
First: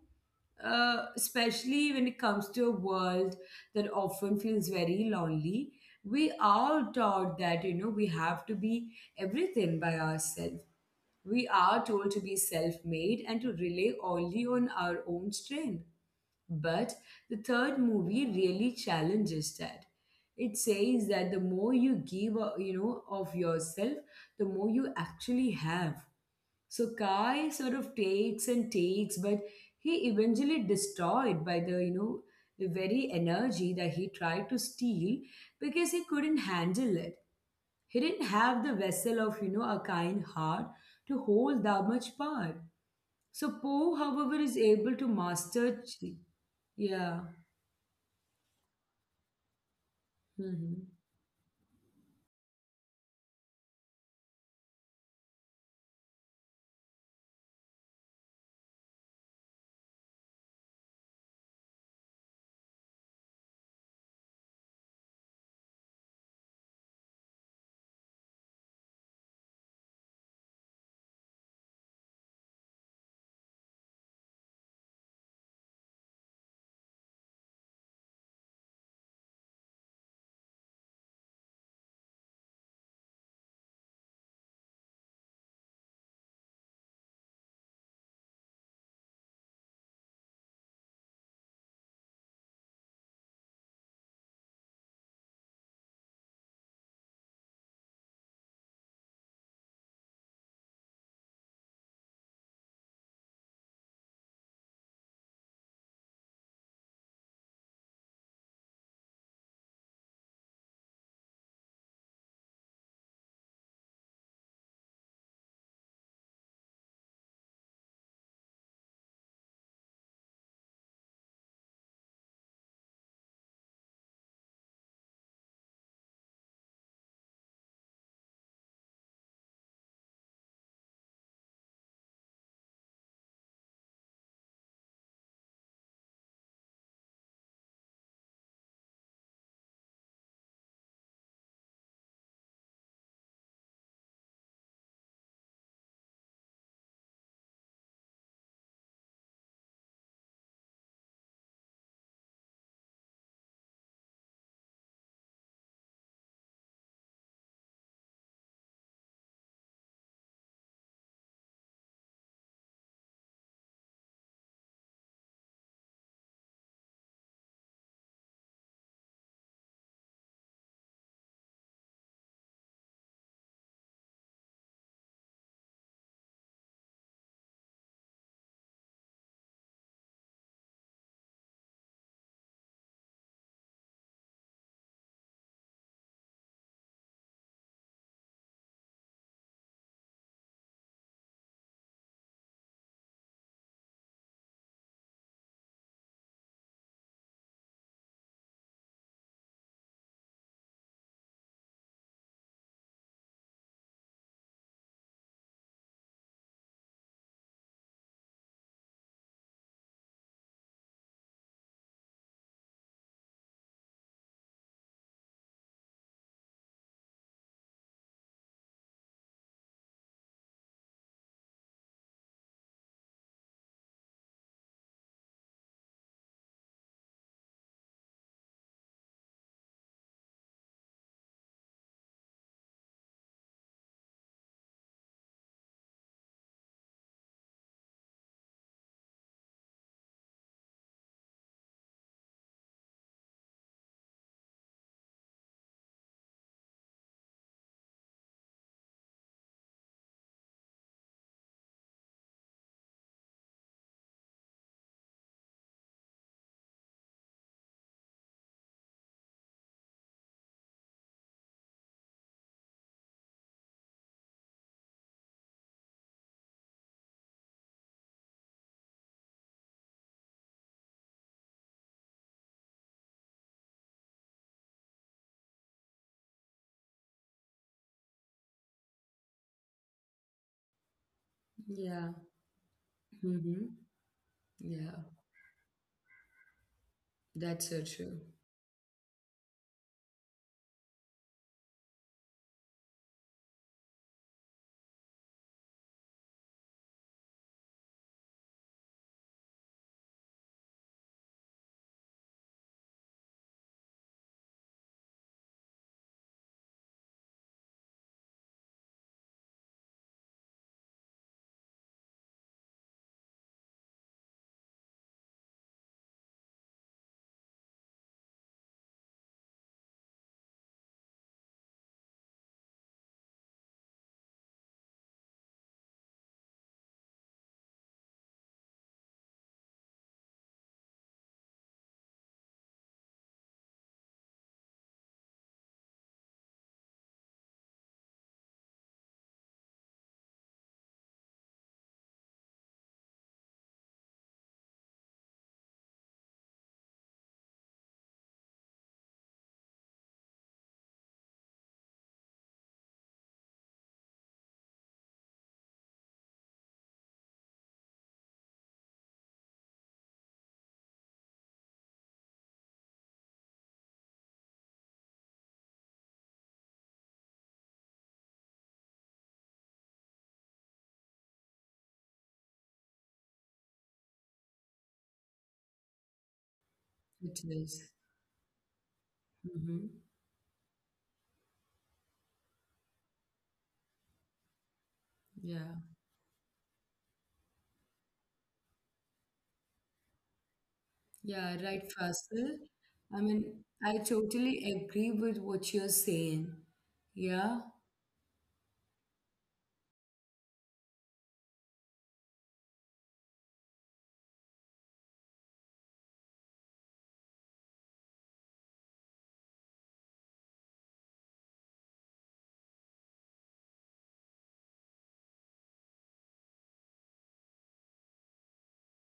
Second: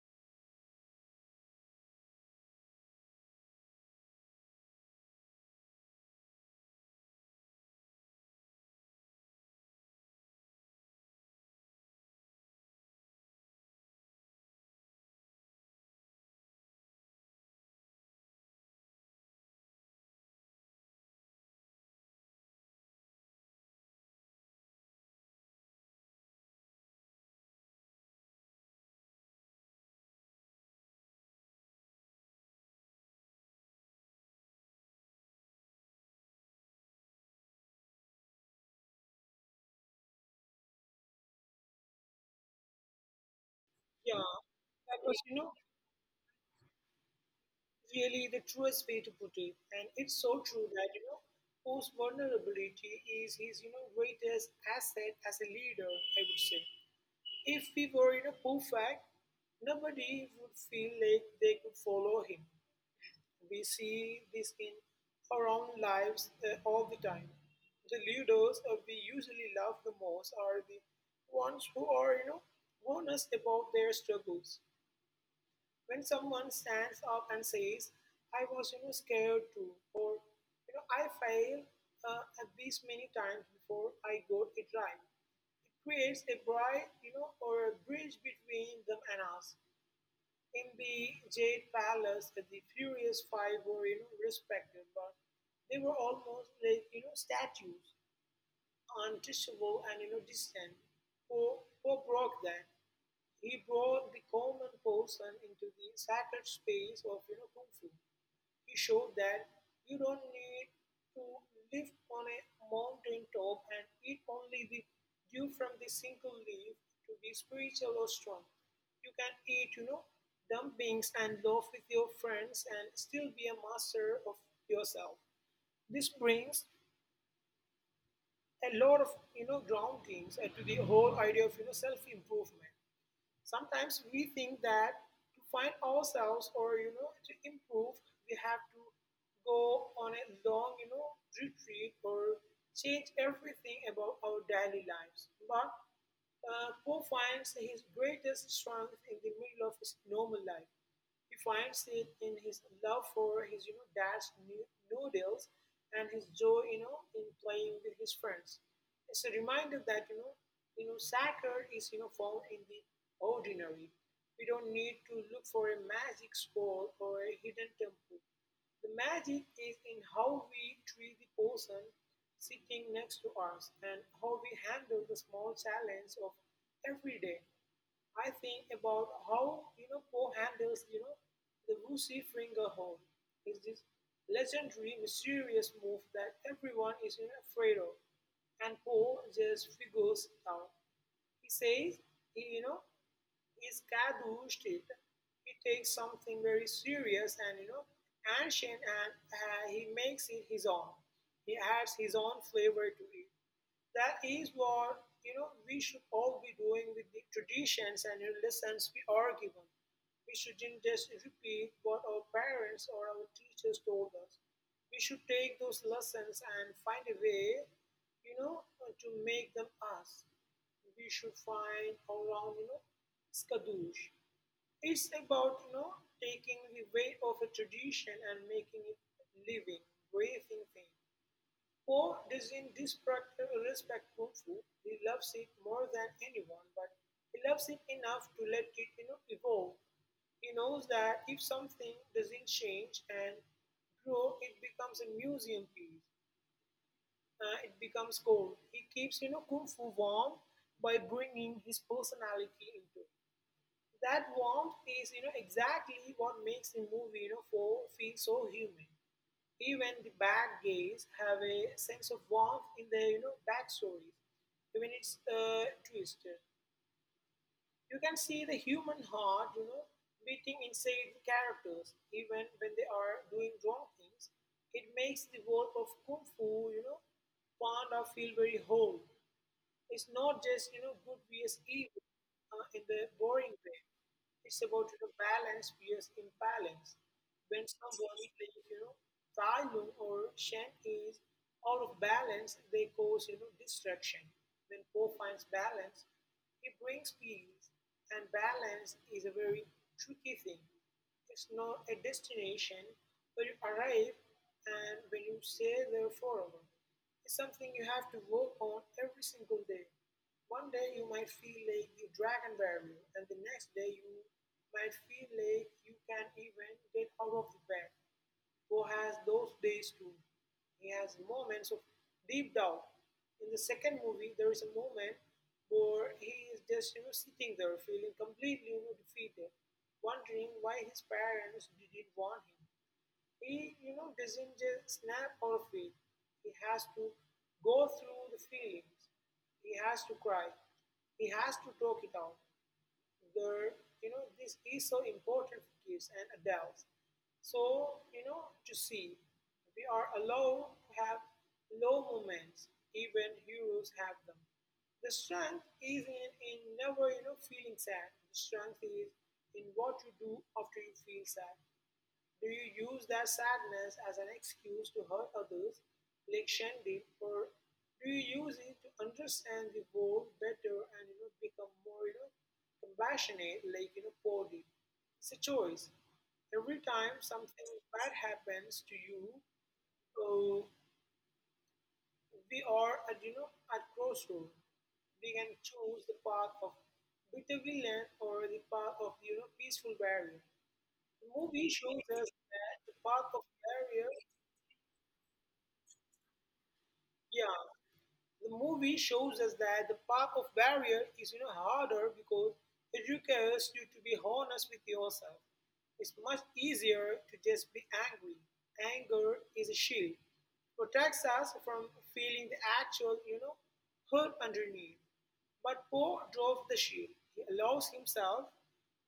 especially when it comes to a world that often feels very lonely, we are taught that, you know, we have to be everything by ourselves. We are told to be self made and to rely only on our own strength. But the third movie really challenges that. It says that the more you give, you know, of yourself, the more you actually have. So Kai sort of takes and takes, but he eventually destroyed by the, you know, the very energy that he tried to steal because he couldn't handle it. He didn't have the vessel of, you know, a kind heart to hold that much power. So Poe, Yeah, however, is able to that was, master. Chi. Yeah. really the truest way to put it. And it's so hmm true that, Poe's vulnerability is his, greatest asset as a leader, I would say. If we were, perfect, nobody would feel like they could follow him. We see this in our own lives all the time. The leaders we usually love the most are the ones who are, warn us about their struggles. When someone stands up and says, I was, scared too, or, I failed at these many times before I got it right, it creates a bright, or a bridge between them and us. In the Jade Palace, the Furious Five were, respected, but they were almost like, statues, untouchable and, distant. Poe broke that. He brought the common person into the sacred space of, kung fu. He showed that you don't need to live on a mountain top and eat only the dew from the single leaf to be spiritual or strong. You can eat, dumplings and loaf with your friends and still be a master of yourself. This brings a lot of, groundings to the whole idea of, self improvement. Sometimes we think that to find ourselves or, to improve, we have to go on a long, retreat or change everything about our daily lives. But Poe finds his greatest strength in the middle of his normal life. He finds it in his love for his, dad's noodles and his joy, in playing with his friends. It's a reminder that, sacred is, found in the ordinary. We don't need to look for a magic spell or a hidden temple. The magic is in how we treat the person sitting next to us and how we handle the small challenge of every day. I think about how, Poe handles, the Woosie Fringer home. It's this legendary, mysterious move that everyone is, afraid of, and Poe just figures out. He says he, he's gadooshed it. He takes something very serious and, ancient, and he makes it his own. He adds his own flavor to it. That is what, we should all be doing with the traditions and the lessons we are given. We shouldn't just repeat what our parents or our teachers told us. We should take those lessons and find a way, to make them us. We should find around, skadush. It's about, taking the weight of a tradition and making it living, breathing thing. Poe is in respect thoughtful, he loves it more than anyone, but he loves it enough to let it, evolve. He knows that if something doesn't change and grow, it becomes a museum piece. It becomes cold. He keeps, kung fu warm by bringing his personality into it. That warmth is, exactly what makes the movie, for feel so human. Even the bad guys have a sense of warmth in their, backstories, even it's twisted. You can see the human heart, beating inside the characters, even when they are doing wrong things. It makes the world of kung fu, part of feel very whole. It's not just, good vs Yeah. evil in the boring hmm way. It's about, Yeah. Balance vs imbalance. That's When so true. someone like, Thailand or Shen is out of balance, they cause, destruction. When Po finds balance, he brings peace. And balance is a very tricky thing. It's not a destination where you arrive and when you stay there forever. It's something you have to work on every single day. One day you might feel like you drag and bury, and the next day you might feel like you can't even get out of the bed. Who has those days too. He has moments of deep doubt. In the second movie, there is a moment where he is just, sitting there feeling completely, defeated, wondering why his parents didn't want him. He, doesn't just snap out of it. He has to go through the feelings. He has to cry. He has to talk it out. There, this is so important for kids and adults. So, to see, we are allowed to have low moments, even heroes have them. The strength isn't in never, feeling sad. The strength is in what you do after you feel sad. Do you use that sadness as an excuse to hurt others, like Shandy, or do you use it to understand the world better and, become more, compassionate, like, Paul? It's a choice. Every time It something is. bad happens to you, Mm-hmm. uh, we are at, at crossroad. We can Yeah. choose the path of bitter villain or the path of peaceful barrier. The Yeah. movie Right, shows us Faisal. that the I path of mean, I barrier totally agree with what you're saying. Yeah. Yeah, the movie shows us that the path of barrier is harder because it requires you to be honest with yourself. It's much easier to just be angry. Anger is a shield, protects us from feeling the actual hurt underneath. But Poe drove the shield. He allows himself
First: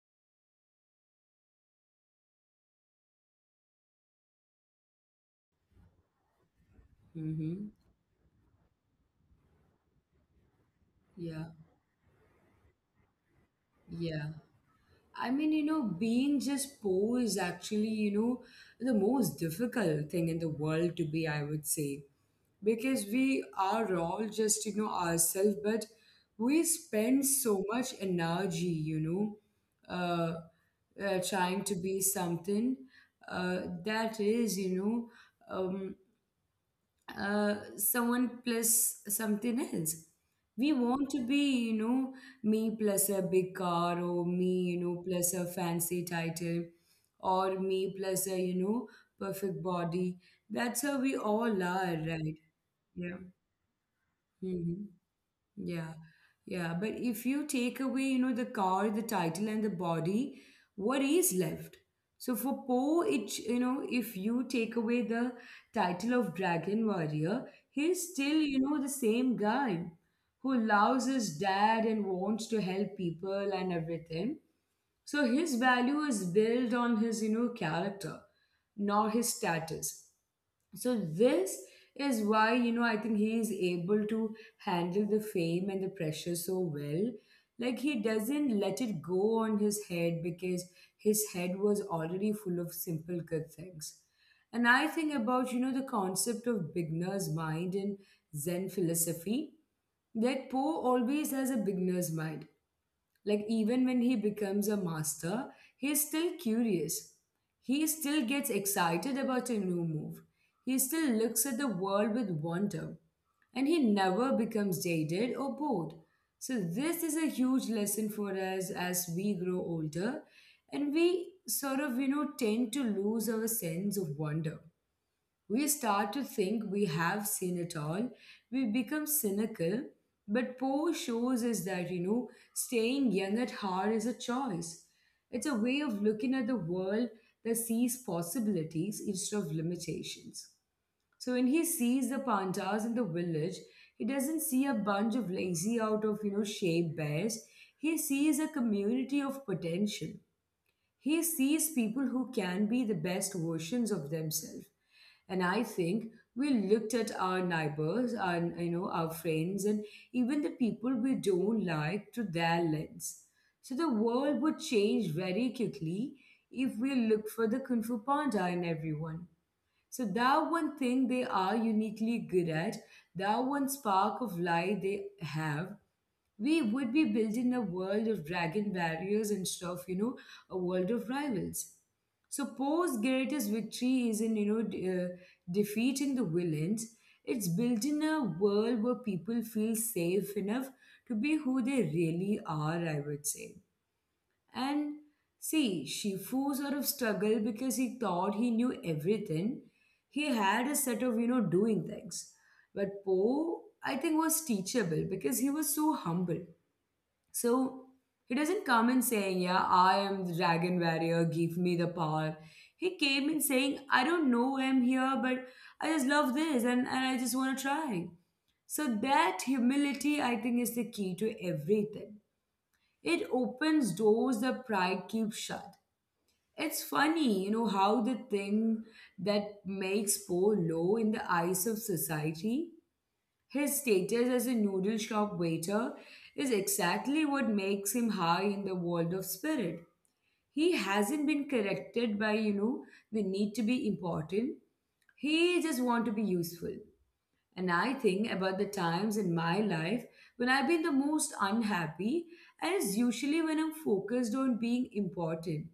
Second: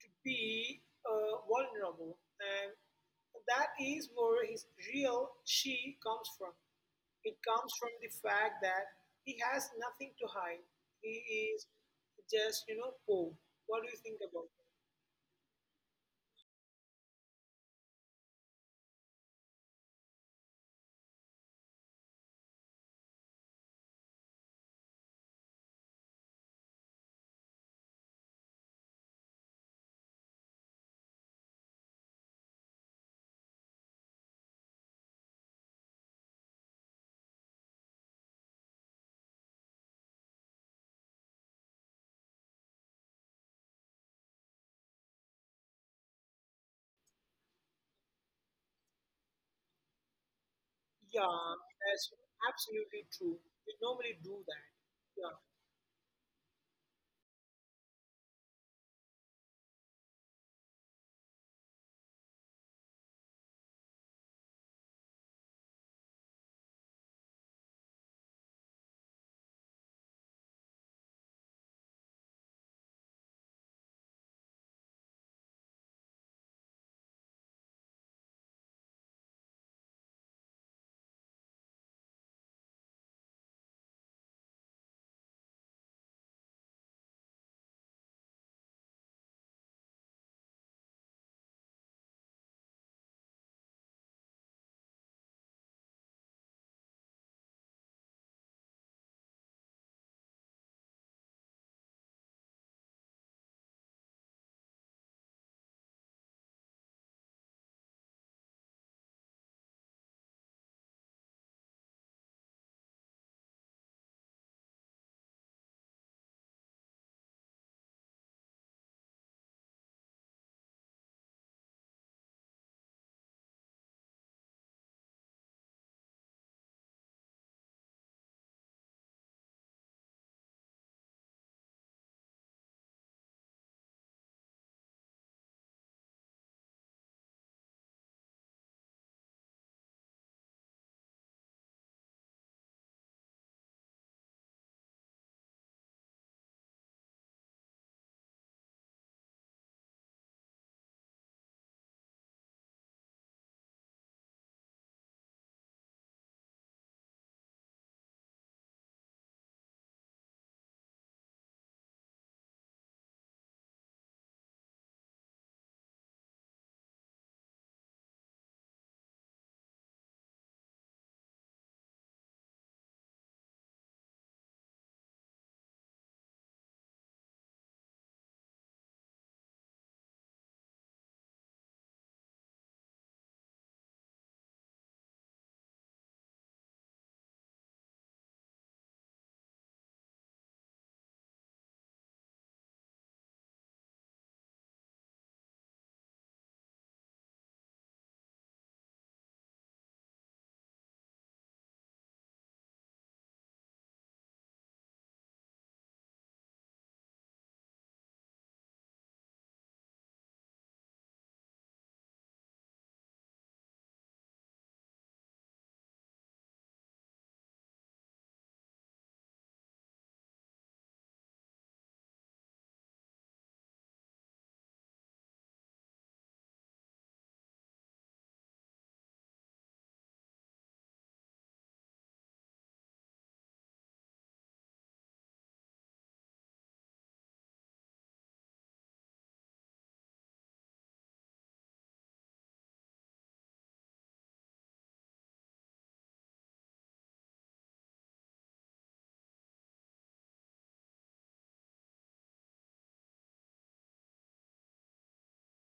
to be vulnerable, and that is where his real she comes from. It Mm-hmm. comes from the fact that he has nothing to hide. He Yeah. is just, you know, poor. What do you think Yeah. about it? I mean, you know, being just poor is actually, you know, the most difficult thing in the world to be, I would say. Because we are all just, you know, ourselves, but we spend so much energy, you know, uh, trying to be something uh, that is, someone plus something else. We want to be, you know, me plus a big car, or me, you know, plus a fancy title, or me plus a, you know, perfect body. That's how we Yeah, all are, that's right? absolutely Yeah. true. We normally do that. Mm-hmm. Yeah, Yeah, yeah. but if you take away, you know, the car, the title, and the body, what is left? So for Poe, it you know, if you take away the title of Dragon Warrior, he's still, you know, the same guy who loves his dad and wants to help people and everything. So his value is built on his, you know, character, not his status. So this is why, you know, I think he is able to handle the fame and the pressure so well. Like, he doesn't let it go on his head because his head was already full of simple good things. And I think about, you know, the concept of beginner's mind in Zen philosophy. That Poe always has a beginner's mind. Like, even when he becomes a master, he's still curious. He still gets excited about a new move. He still looks at the world with wonder. And he never becomes jaded or bored. So this is a huge lesson for us as we grow older and we sort of, you know, tend to lose our sense of wonder. We start to think we have seen it all. We become cynical. But Poe shows us that, you know, staying young at heart is a choice. It's a way of looking at the world that sees possibilities instead of limitations. So when he sees the pandas in the village, he doesn't see a bunch of lazy out of you know shape bears. He sees a community of potential. He sees people who can be the best versions of themselves. And I think we looked at our neighbors our you know our friends and even the people we don't like through their lens. So the world would change very quickly if we look for the Kung Fu Panda in everyone. So that one thing they are uniquely good at, that one spark of light they have, we would be building a world of dragon barriers instead of, you know, a world of rivals. So Poe's greatest victory isn't, defeating the villains. It's building a world where people feel safe enough to be who they really are, I would say. And see, Shifu sort of struggled because he thought he knew everything. He had a set of, you know, doing things. But Po, I think, was teachable because he was so humble. So he doesn't come in saying, "Yeah, I am the dragon warrior, give me the power." He came in saying, "I don't know why I'm here, but I just love this, and I just want to try." So that humility, I think, is the key to everything. It opens doors that pride keeps shut. It's funny, you know, how the thing that makes Poe low in the eyes of society, his status as a noodle shop waiter, is exactly what makes him high in the world of spirit. He hasn't been corrected by, you know, the need to be important. He just want to be useful. And I think about the times in my life when I've been the most unhappy, and it's usually when I'm focused on being important.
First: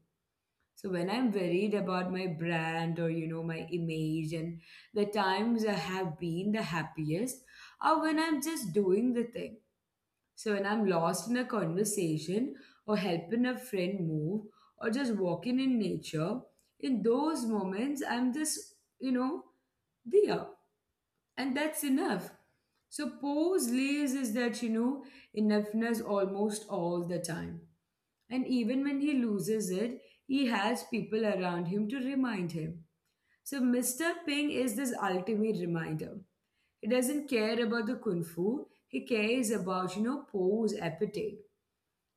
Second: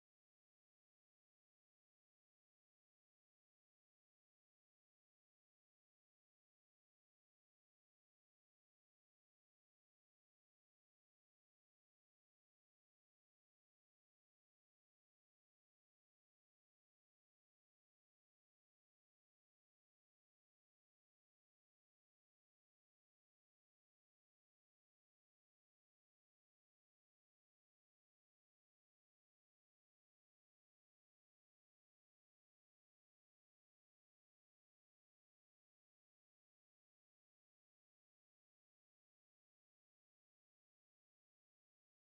So when I'm worried about my brand or you know my image, and the times I have been the happiest are when I'm just doing the thing. So when I'm lost in a conversation or helping a friend move or just walking in nature, in those moments I'm just you know there, and that's enough. So Poe's lives is that you know enoughness almost all the time, and even when he loses it, he has people around him to remind him. So Mr. Ping is this ultimate reminder. He doesn't care about the kung fu. He cares about you know Poe's appetite.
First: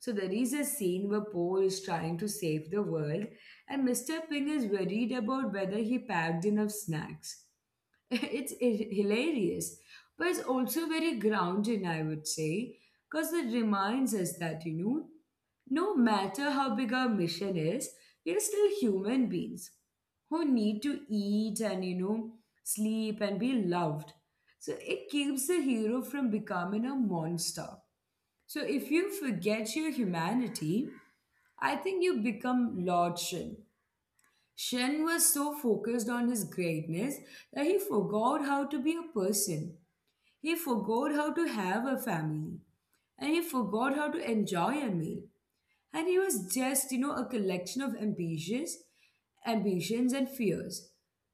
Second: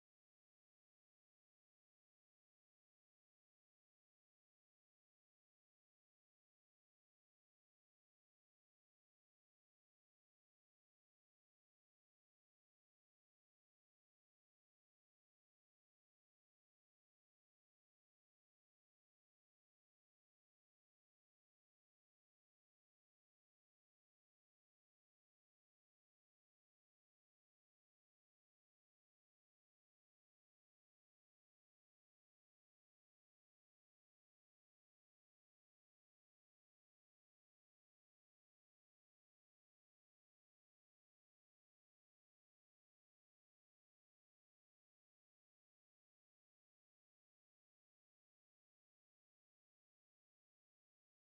So there is a scene where Poe is trying to save the world, and Mr. Ping is worried about whether he packed enough snacks. It's hilarious, but it's also very grounding, I would say, because it reminds us that you know no matter how big our mission is, we're still human beings who need to eat and you know sleep and be loved. So it keeps the hero from becoming a monster. So if you forget your humanity, I think you become lord Shin. Shen was so focused on his greatness that he forgot how to be a person. He forgot how to have a family. And he forgot how to enjoy a meal. And he was just, you know, a collection of ambitions and fears.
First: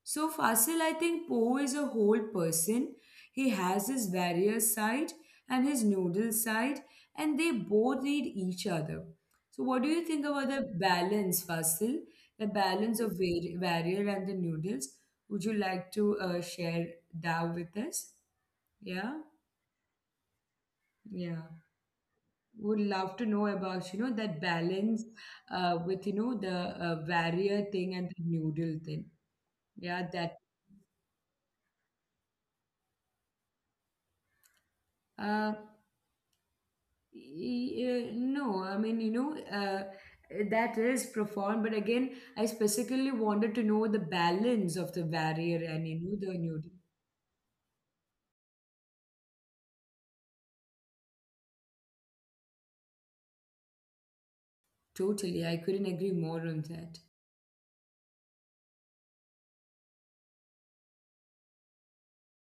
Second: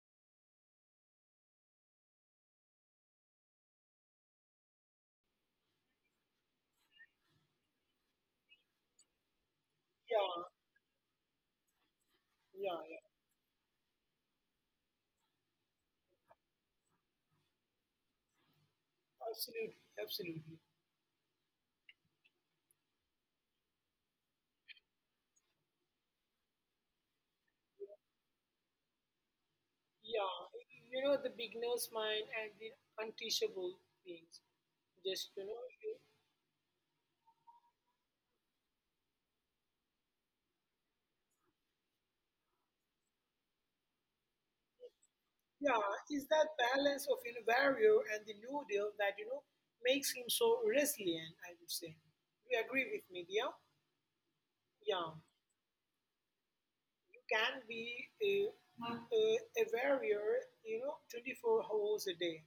So Fasil, I think Poe is a whole person. He has his warrior side and his noodle side, and they both need each other. So what do you think yeah, about the balance, Fasil? The yeah, yeah. balance of warrior and the noodles. Would you like to share that with us? Yeah, Absolutely, absolutely. yeah, would love to know about that balance, with the warrior thing and the noodle thing, yeah, Yeah, you know, the beginner's mind and the unteachable things. Just, you uh, know, no, I mean, you know, uh, that is profound, but again, I specifically wanted to know the balance of the warrior yeah, and, you know, is the that noodle. balance of you know, Vario and the new deal that, you know, makes him so resilient, I would say. Do you agree with me, dear? Yeah, Totally, I couldn't agree more on that. you can be a, a, a warrior, you know, 24 hours a day.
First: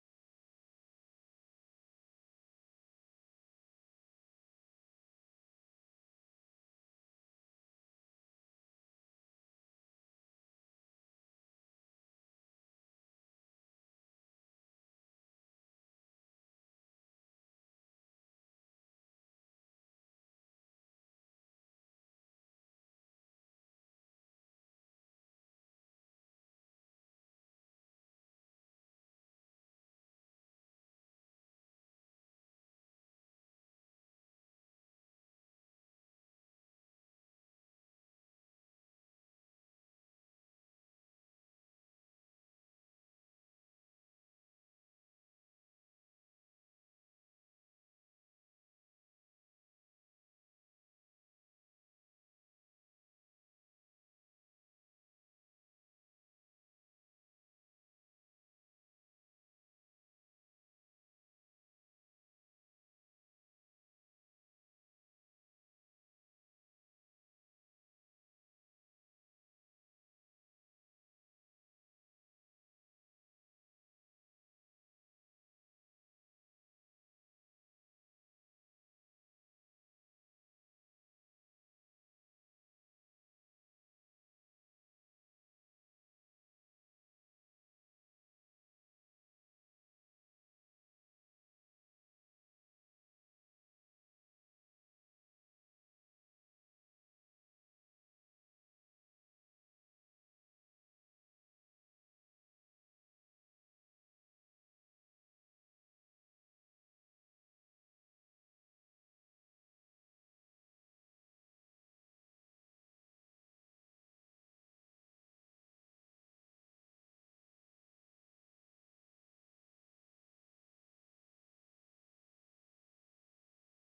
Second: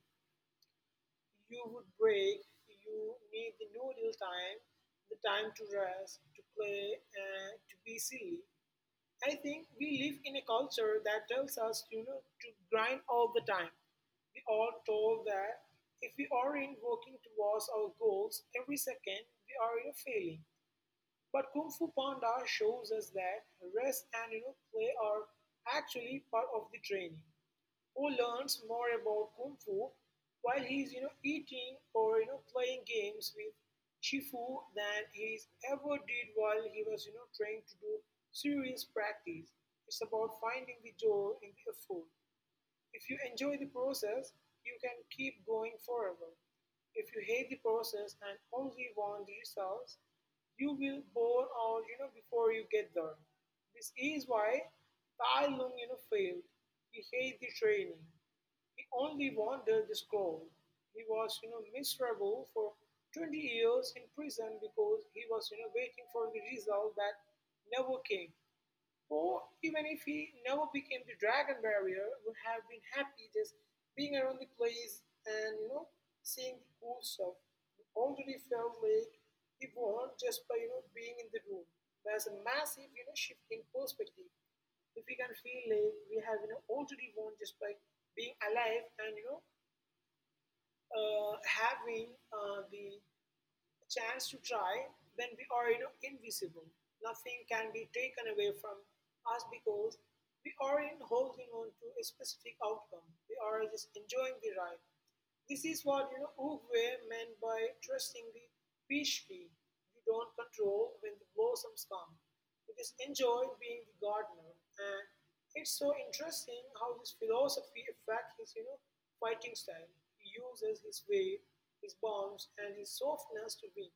You would break, you need the noodle time, the time to rest, to play, and to be silly. I think we live in a culture that tells us, you know, to grind all the time. We are told that if we aren't working towards our goals every second, we are you know, failing. But Kung Fu Panda shows us that rest and you know, play are actually part of the training. Who learns more about Kung Fu while he's eating or playing games with Shifu than he's ever did while he was trying to do serious practice. It's about finding the joy in the effort. If you enjoy the process, you can keep going forever. If you hate the process and only want the results, you will bore out, you know, before you get there. This is why Tai Lung, you know, failed. He hated the training. He only wanted the scroll. He was, you know, miserable for 20 years in prison because he was, you know, waiting for the result that never came. Or even if he never became the dragon warrior, would have been happy just being around the place and seeing the cool stuff. He already felt like he won just by being in the room. There's a massive shift in perspective. If we can feel like we have already won just by being alive and having the chance to try when we are invisible. Nothing can be taken away from us because we aren't holding on to a specific outcome. We are just enjoying the ride. This is what Oogway meant by trusting the peach tree, you don't control when the blossoms come. It is enjoy being the gardener, and it's so interesting how this philosophy affects his fighting style. He uses his weight, his bounce, and his softness to win.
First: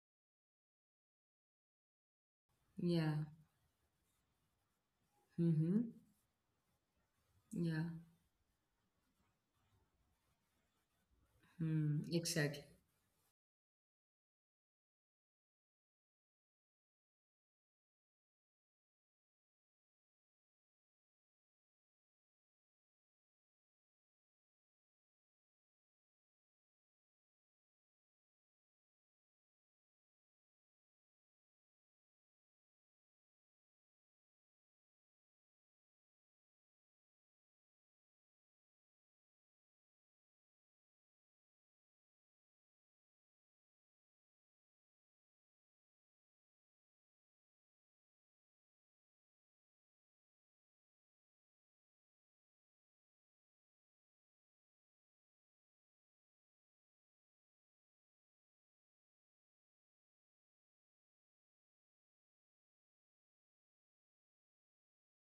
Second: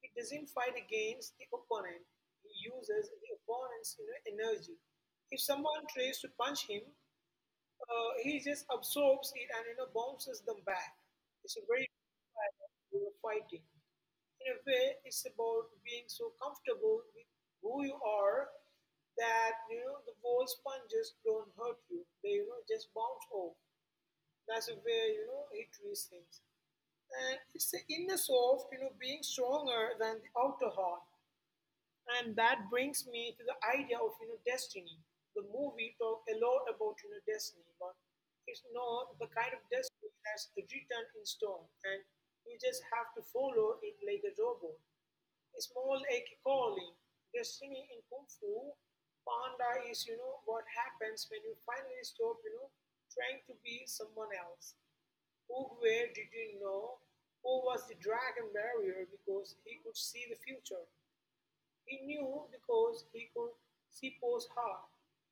He doesn't fight against the opponent. He uses Yeah. the opponent's energy. If someone Mm-hmm. tries to punch him, Yeah. He just absorbs it and bounces them back. It's a very Hmm. Exactly. way of fighting. In a way, it's about being so comfortable with who you are that the wall sponges don't hurt you. They just bounce off. That's the way he treats things. And it's the inner soft, you know, being stronger than the outer heart. And that brings me to the idea of destiny. The movie talk a lot about destiny, but it's not the kind of destiny that's written in stone, and you just have to follow it like a robot. It's more like a calling. Destiny in Kung Fu Panda is what happens when you finally stop trying to be someone else. Who where did who was the dragon barrier because he could see the future he knew because he could see Poe's heart.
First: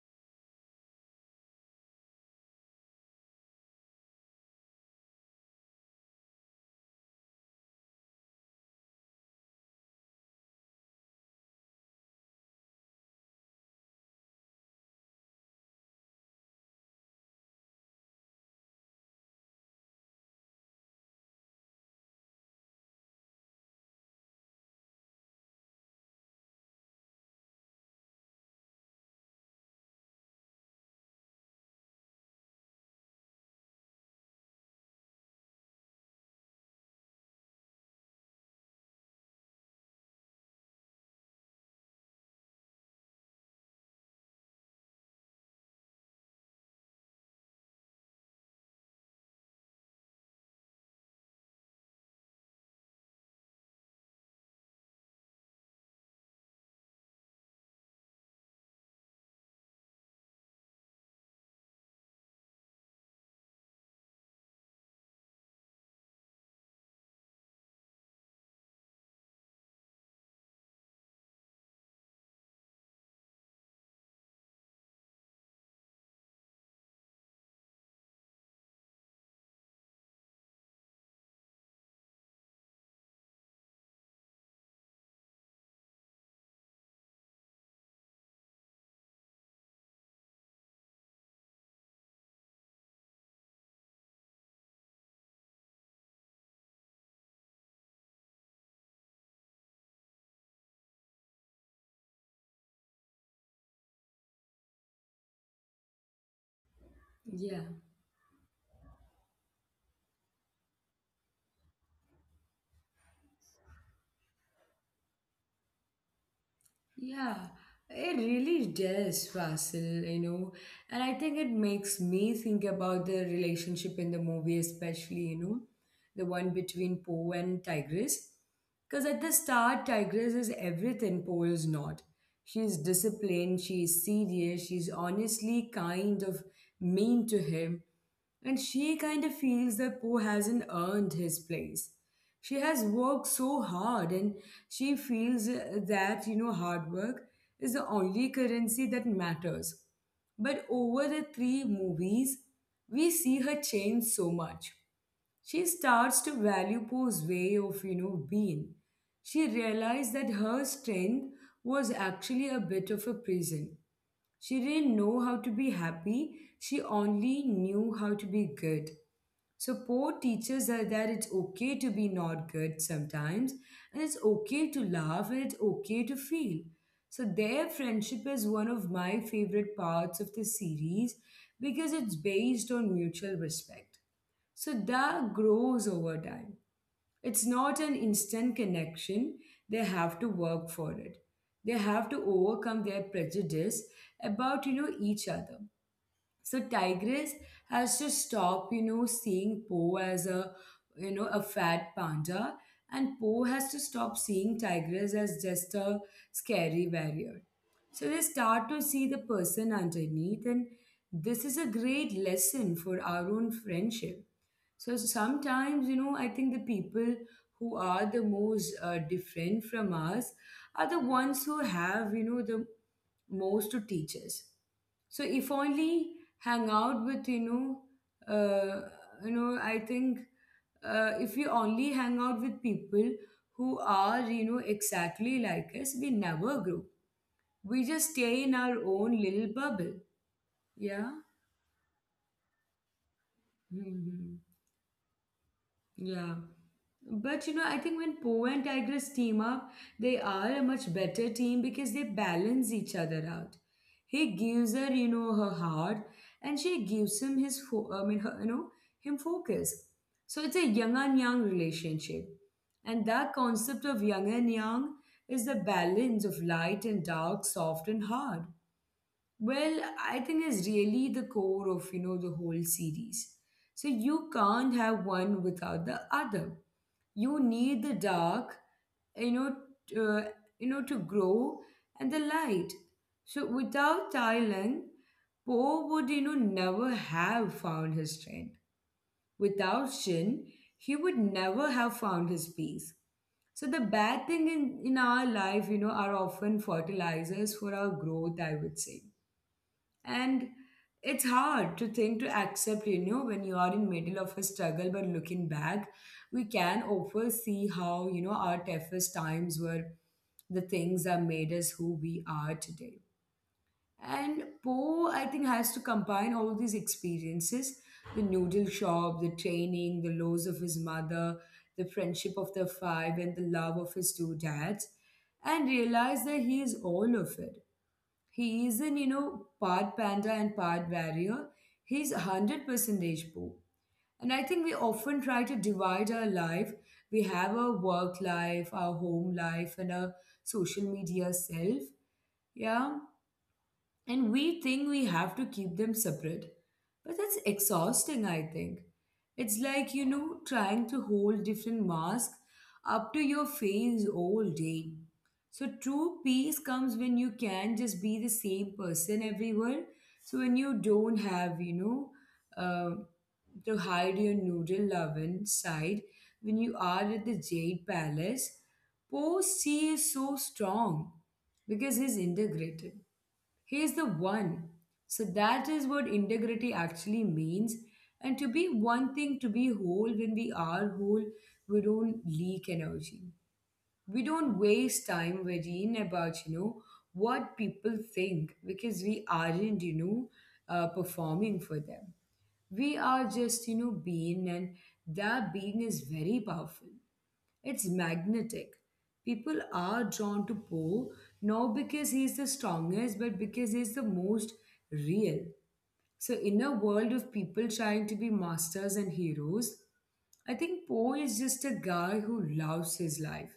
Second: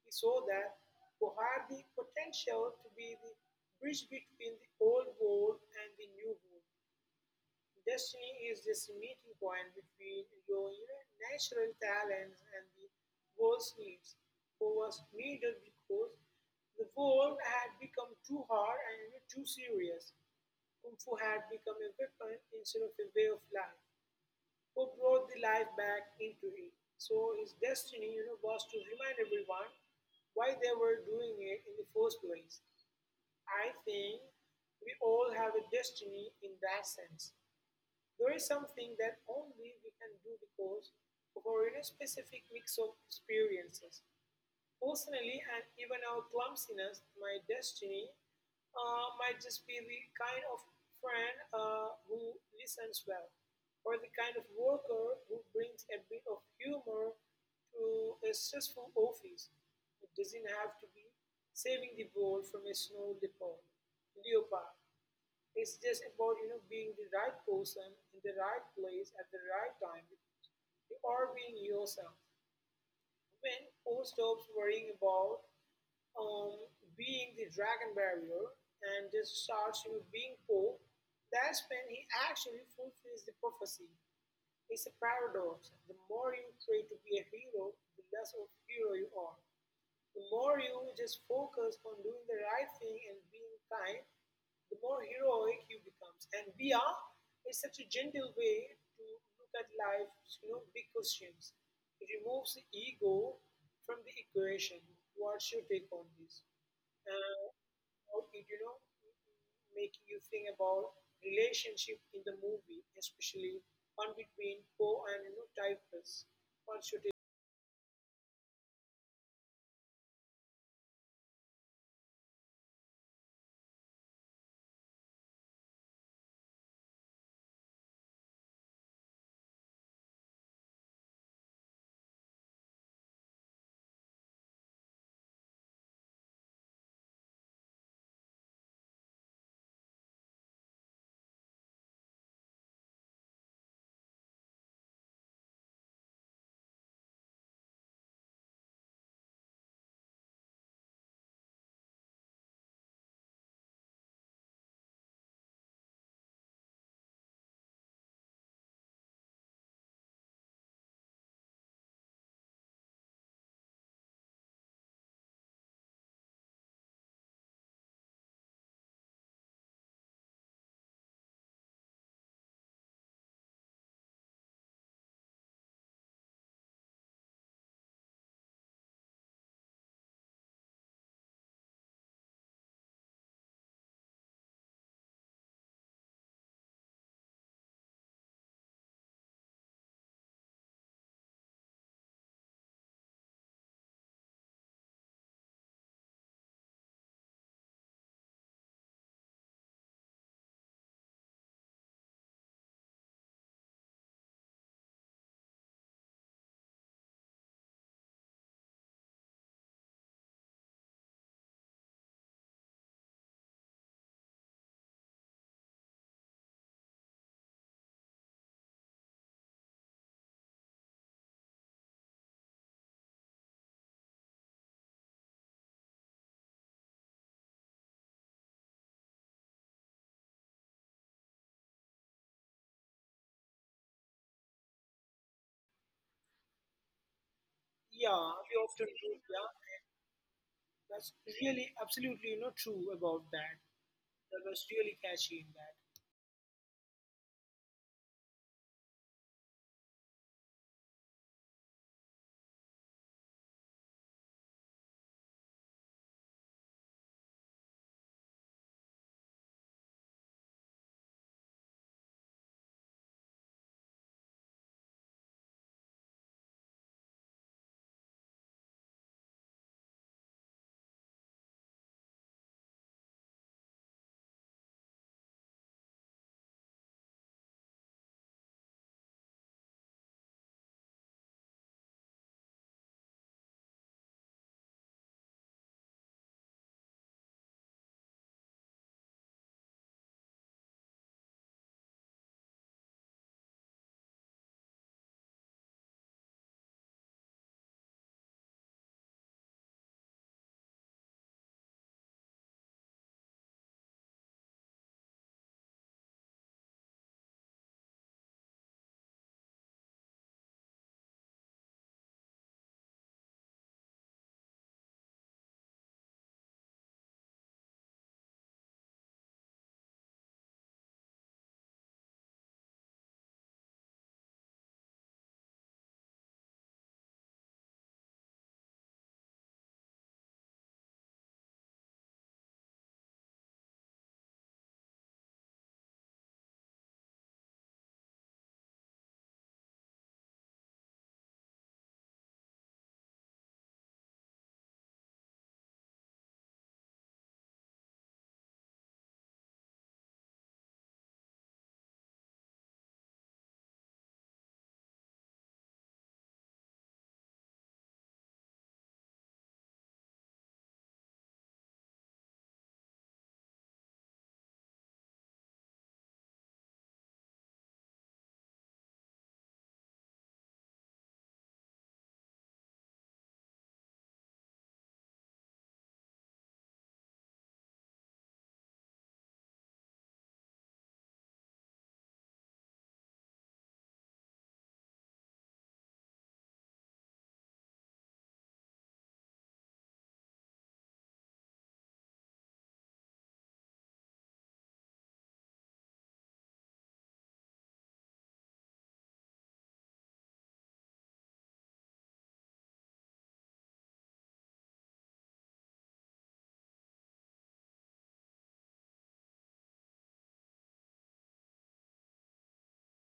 He saw that Poe had the potential to be the bridge between the old world and the new world. Destiny is this meeting point between your you know, natural talents and the world's needs. Poe was needed because the world had become too hard and too serious. Kung Fu had become a weapon instead of a way of life who brought the life back into it. So his destiny, you know, was to remind everyone why they were doing it in the first place. I think we all have a destiny in that sense. There is something that only we can do because of our you know, specific mix of experiences. Personally, and even our clumsiness, my destiny might just be the kind of friend who listens well, or the kind of worker who brings a bit of humor to a stressful office. It doesn't have to be saving the world from a snow leopard. It's just about being the right person in the right place at the right time. Or being yourself. When all stops worrying about um, being the dragon barrier and just starts you know, being poor, that's when he actually fulfills the prophecy. It's a paradox. The more you try to be a hero, the less of a hero you are. The more you just focus on doing the right thing and being kind, the more heroic you becomes. And we are is such a gentle way to look at life, you know, big questions. It removes the ego from the equation. What's your take on this? uh, Yeah. how it making you think about relationship in the movie, especially one between Poe and Typhus. One should, Yeah, it really does, Vasil, you know. And I think it makes me think about the relationship in the movie, especially, you know, the one between Poe and Tigress. Because at the start, Tigress is everything Poe is not. She's disciplined, she's serious, she's honestly kind of mean to him. And she kind of feels that Poe hasn't earned his place. She has worked so hard, and she feels that, you know, hard work is the only currency that matters. But over the three movies, we see her change so much. She starts to value Poe's way of, you know, being. She realized that her strength was actually a bit of a prison. She didn't know how to be happy, she only knew how to be good. So poor teaches her that it's okay to be not good sometimes, and it's okay to laugh, and it's okay to feel. So their friendship is one of my favorite parts of the series because it's based on mutual respect. So that grows over time. It's not an instant connection. They have to work for it. They have to overcome their prejudice about, you know, each other. So Tigress has to stop, you know, seeing Po as a, you know, a fat panda, and Po has to stop seeing Tigress as just a scary warrior. So they start to see the person underneath, and this is a great lesson for our own friendship. So sometimes, you know, I think the people who are the most different from us are the ones who have, you know, the most to teach us. So if only hang out with, you know, I think if we only hang out with people who are, you know, exactly like us, we never grow. We just stay yeah, in we our often own do. little Yeah, bubble. Yeah. that's really absolutely true about that. Mhm. That was really catchy in that. Yeah. But you know, I think when Po and Tigers team up, they are a much better team because they balance each other out. He gives her, you know, her heart, and she gives him his, I mean, her, you know, him focus. So it's a young and young relationship, and that concept of young and young is the balance of light and dark, soft and hard. Well, I think it's really the core of, you know, the whole series. So you can't have one without the other. You need the dark, you know, t- uh, you know, to grow and the light. So without Thailand, Poe would, you know, never have found his strength. Without Shin, he would never have found his peace. So the bad thing in our life, you know, are often fertilizers for our growth, I would say, and it's hard to think to accept, you know, when you are in middle of a struggle, but looking back we can often see how, you know, our toughest times were the things that made us who we are today. And Poe, I think, has to combine all these experiences: the noodle shop, the training, the loss of his mother, the friendship of the five, and the love of his two dads, and realize that he is all of it. He isn't, you know, part panda and part warrior. He's 100% Deshbhu. And I think we often try to divide our life. We have our work life, our home life, and our social media self. Yeah. And we think we have to keep them separate. But that's exhausting, I think. It's like, you know, trying to hold different masks up to your face all day. So true peace comes when you can just be the same person everywhere. So when you don't have, uh, to hide your noodle loving side, when you are at the Jade Palace, Post C is so strong because he's integrated. He's the one. So that is what integrity actually means. And to be one thing, to be whole, when we are whole, we don't leak energy. We don't waste time worrying about, you know, what people think because we aren't, performing for them. We are just, you know, being, and that being is very powerful. It's magnetic. People are drawn to Poe not because he's the strongest, but because he's the most real. So, in a world of people trying to be masters and heroes, I think Poe is just a guy who loves his life.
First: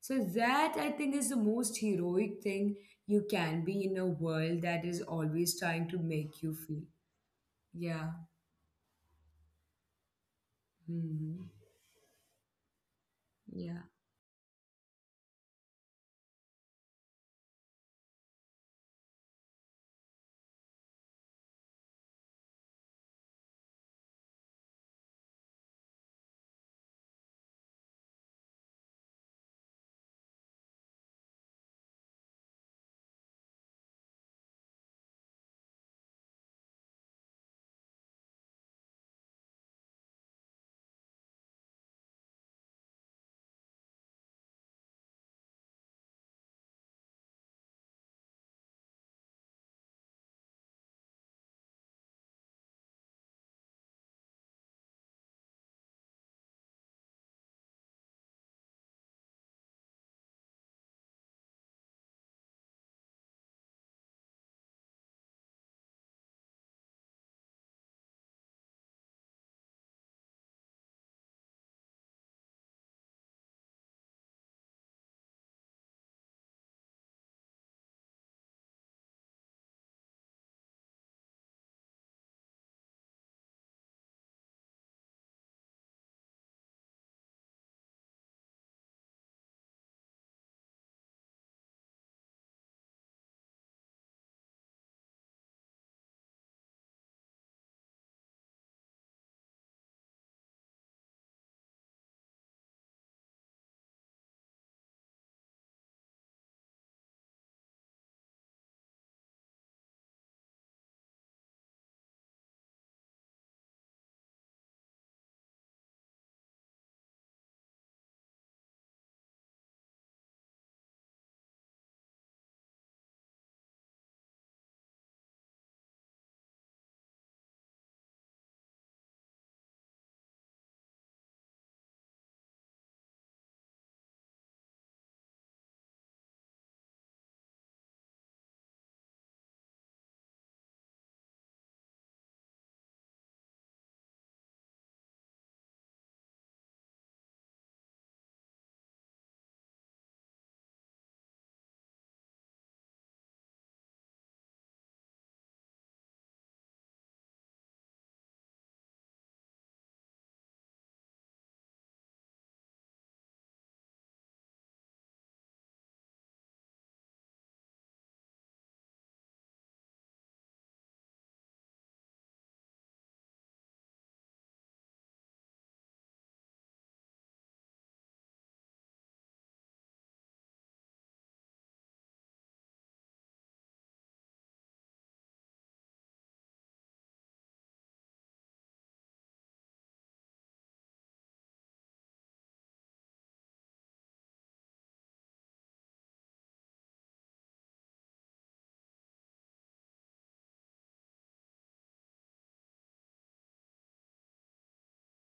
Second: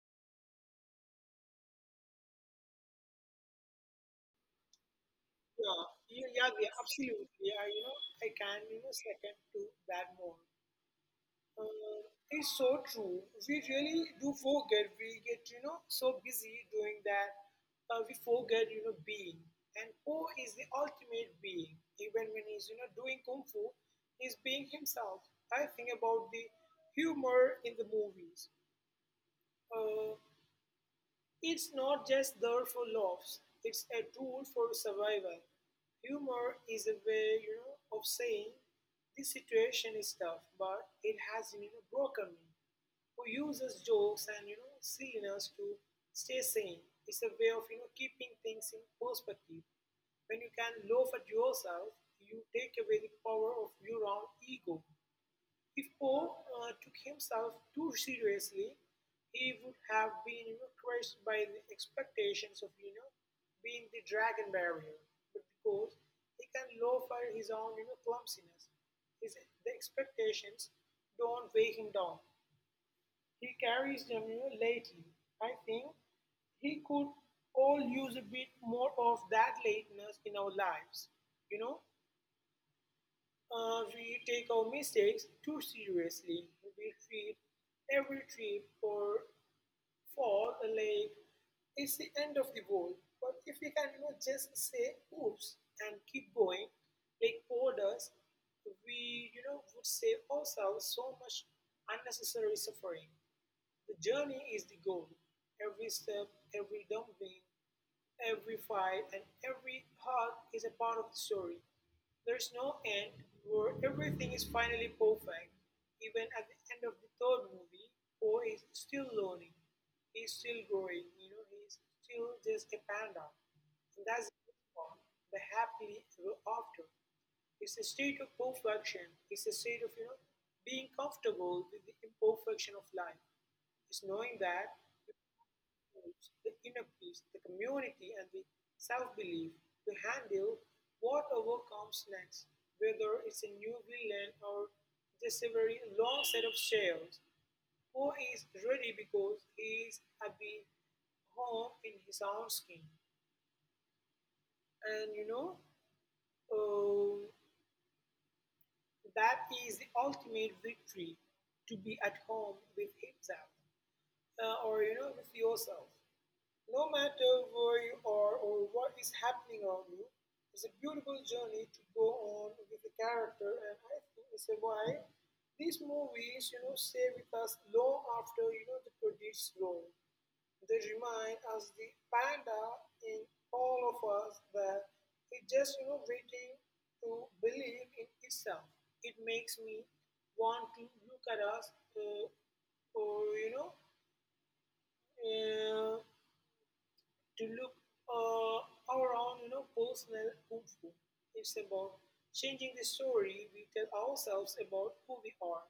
So, that I think is the most heroic thing you can be in a world that is always Yeah, trying to yeah, make yeah, you yeah, feel. absolutely. Yeah, you know, Yeah. I can second to that more. Mhm. Uh, It's so true. We really Yeah. do forget. We get, you know, so busy doing that. We forget, you know, being. And Po is the ultimate being. Even when he's, you know, doing kung fu, he's being himself. I think about the humor in the movies. Uh, it's not just there for laughs. It's a tool for survival. Humor is a way, you know, of saying this situation is tough, but it has, you know, broken me who uses jokes and silliness to stay sane. It's a way of keeping things in perspective. When you can laugh at yourself, you take away the power of your own ego. If Poe took himself too seriously, he would have been you know, crushed by the expectations of being the dragon barrier. But because he can laugh at his own clumsiness, his the expectations don't weigh him down. He carries them you know, lately. I think he could all use a bit more of that lateness in our lives. You know, we take our mistakes too seriously. We treat every trip or fall like it's the end of the world. But if we can you know, just say oops and keep going, like Paul does, we would save ourselves so much unnecessary suffering. The journey is the goal. Every step, every dumpling, every fight, and every hug is a part of the story. There's no end where everything is finally perfect. Even at the end of the third movie, Poe is still learning. He's still growing. You know, he's still just a panda. And that's the good part. The happily ever after. It's a state of perfection. It's a state of being comfortable with the imperfection of life. It's knowing that tools, the inner peace, the community, and the self belief to handle whatever comes next, whether it's a new villain or just a very long set of shells. Poe is ready because he is happy home in his own skin. And you know, um, that is the ultimate victory to be at home with himself or you know, with yourself. No matter where you are or what is happening around you, it's a beautiful journey to go on with the character, and I think it's why these movies, you know, stay with us long after the credits roll. They remind us the panda in all of us that it's just waiting to believe in itself. It makes me want to look at us, uh, or you know. Uh, to look uh, our you know, personal kung fu. It's about changing the story we tell ourselves about who we are.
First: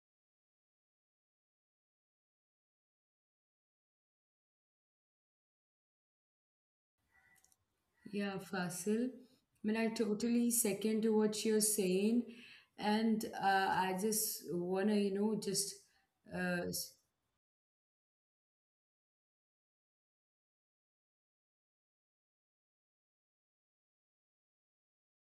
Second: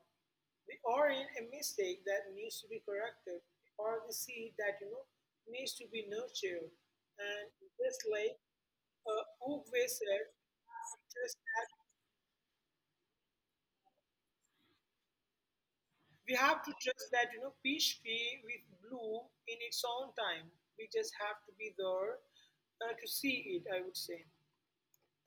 We are in a mistake that needs to be corrected. We are the seed that needs to be nurtured. And just Yeah, like Fasil. I mean, Oogway I said, totally second to trust what you're that saying, and I just wanna, you know, we uh, have to s- trust that peach tree with bloom in its own time. We just have to be there to see it. I would say.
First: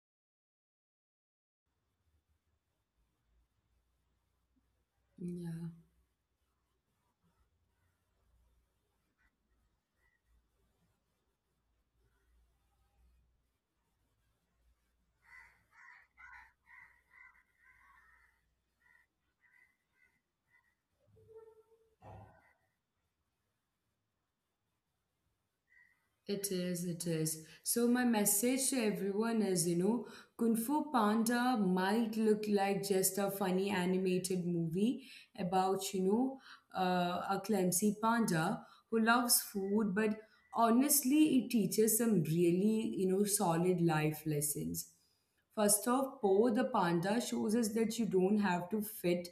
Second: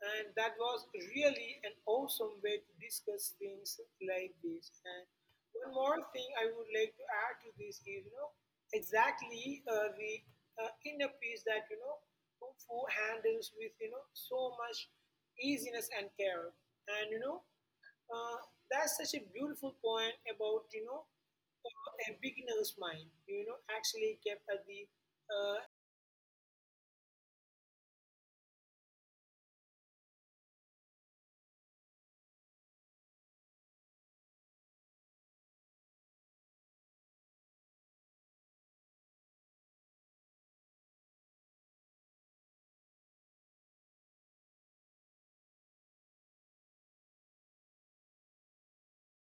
And that was really an awesome way to discuss things like this. And yeah. one more thing I would like to add to this is, you know, exactly the inner peace that, you know, Kung Fu handles with, you know, so much easiness and care. And, you know, uh, that's such a beautiful point about, you know, a beginner's mind, you know, actually kept at the uh, It is, it is. So, my message to everyone is, you know, Kung Fu Panda might look like just a funny animated movie about, you know, a clumsy panda who loves food, but honestly, it teaches some really, you know, solid life lessons. First off, Po the panda shows us that you don't have to fit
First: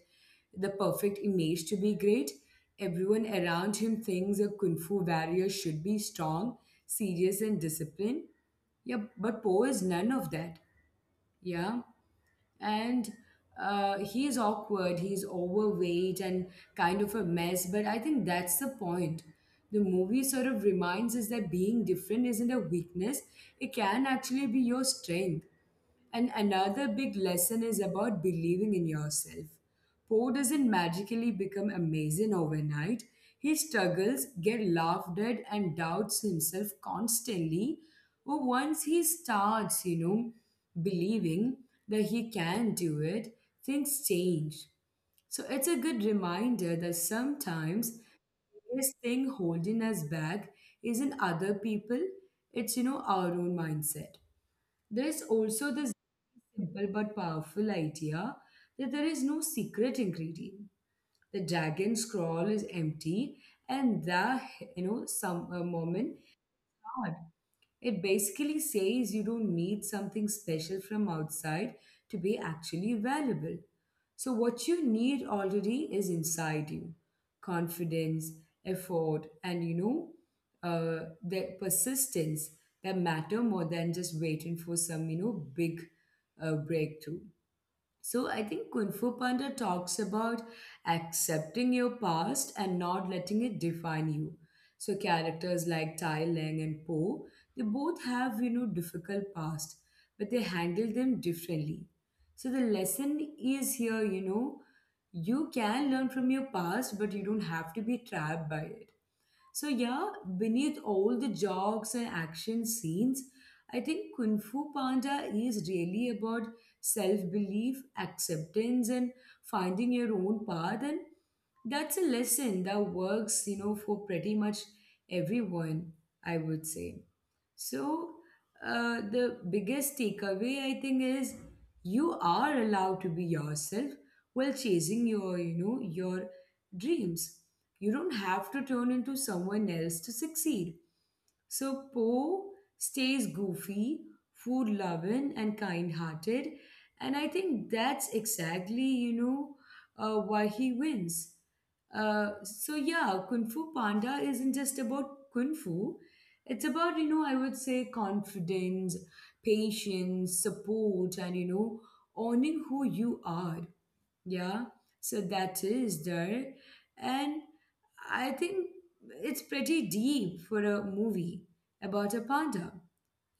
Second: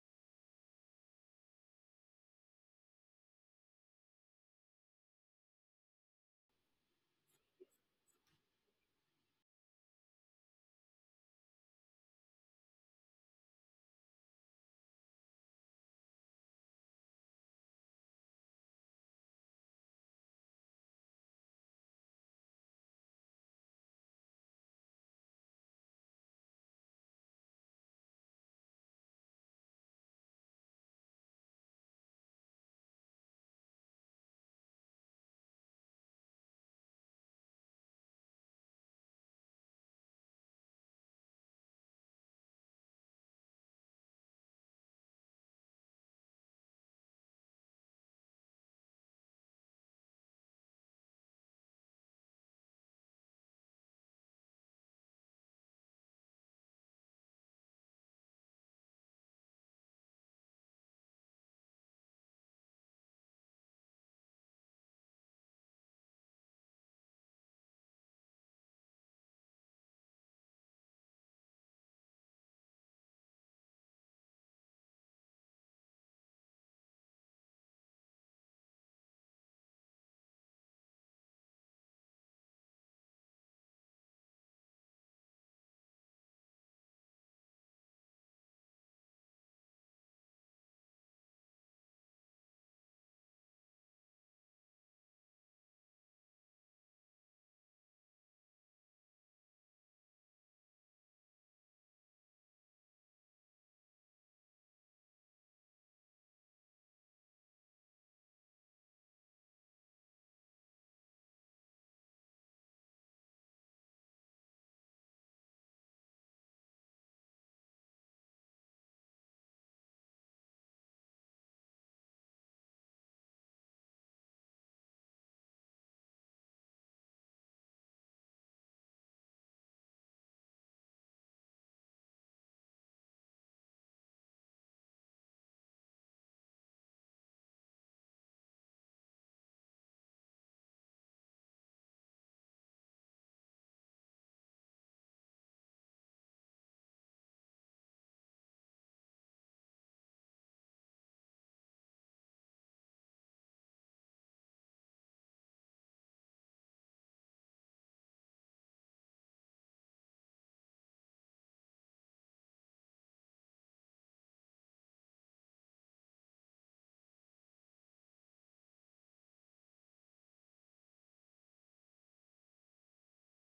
the perfect image to be great. Everyone around him thinks a kung fu warrior should be strong, serious and disciplined. Yeah, but Poe is none of that. Yeah, and he is awkward, he's overweight and kind of a mess, but I think that's the point. The movie sort of reminds us that being different isn't a weakness, it can actually be your strength. And another big lesson is about believing in yourself. Poe doesn't magically become amazing overnight. He struggles, gets laughed at, and doubts himself constantly. But once he starts, you know, believing that he can do it, things change. So it's a good reminder that sometimes the biggest thing holding us back isn't other people, it's, you know, our own mindset. There is also this simple but powerful idea that there is no secret ingredient. The dragon scroll is empty, and the, you know, some moment, it basically says you don't need something special from outside to be actually valuable. So, what you need already is inside you: confidence, effort, and, you know, the persistence that matter more than just waiting for some, you know, big breakthrough. So I think Kung Fu Panda talks about accepting your past and not letting it define you. So characters like Tai Leng and Po, they both have, you know, difficult past, but they handle them differently. So the lesson is here, you know, you can learn from your past, but you don't have to be trapped by it. So, yeah, beneath all the jokes and action scenes, I think Kung Fu Panda is really about self belief, acceptance, and finding your own path. And that's a lesson that works, you know, for pretty much everyone, I would say. So, the biggest takeaway I think is you are allowed to be yourself while chasing your, you know, your dreams. You don't have to turn into someone else to succeed. So Poe stays goofy, food loving, and kind hearted. And I think that's exactly, you know, why he wins. So yeah, Kung Fu Panda isn't just about Kung Fu. It's about, you know, I would say confidence, patience, support, and, you know, owning who you are. Yeah. So that is there. And I think it's pretty deep for a movie about a panda,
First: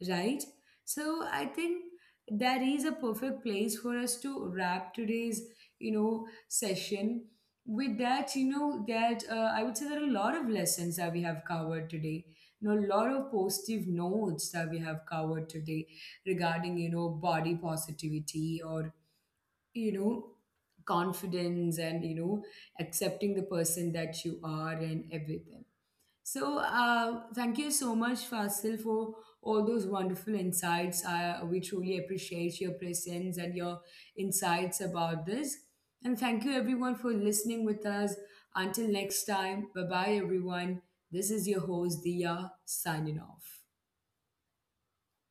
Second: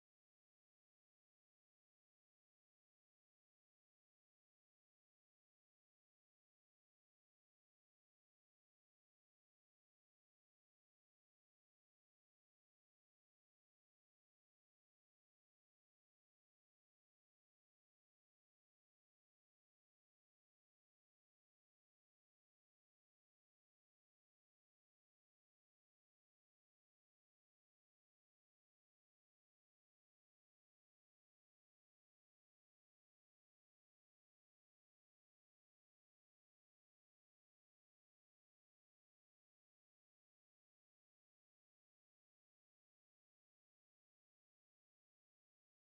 right? So I think that is a perfect place for us to wrap today's, you know, session. With that, you know, that I would say, there are a lot of lessons that we have covered today. You know, a lot of positive notes that we have covered today regarding, you know, body positivity or, you know, confidence and, you know, accepting the person that you are and everything. So, thank you so much, Fasil, for all those wonderful insights. We truly appreciate your presence and your insights about this. And thank you, everyone, for listening with us. Until next time, bye bye, everyone. This is your host, Dia, signing off.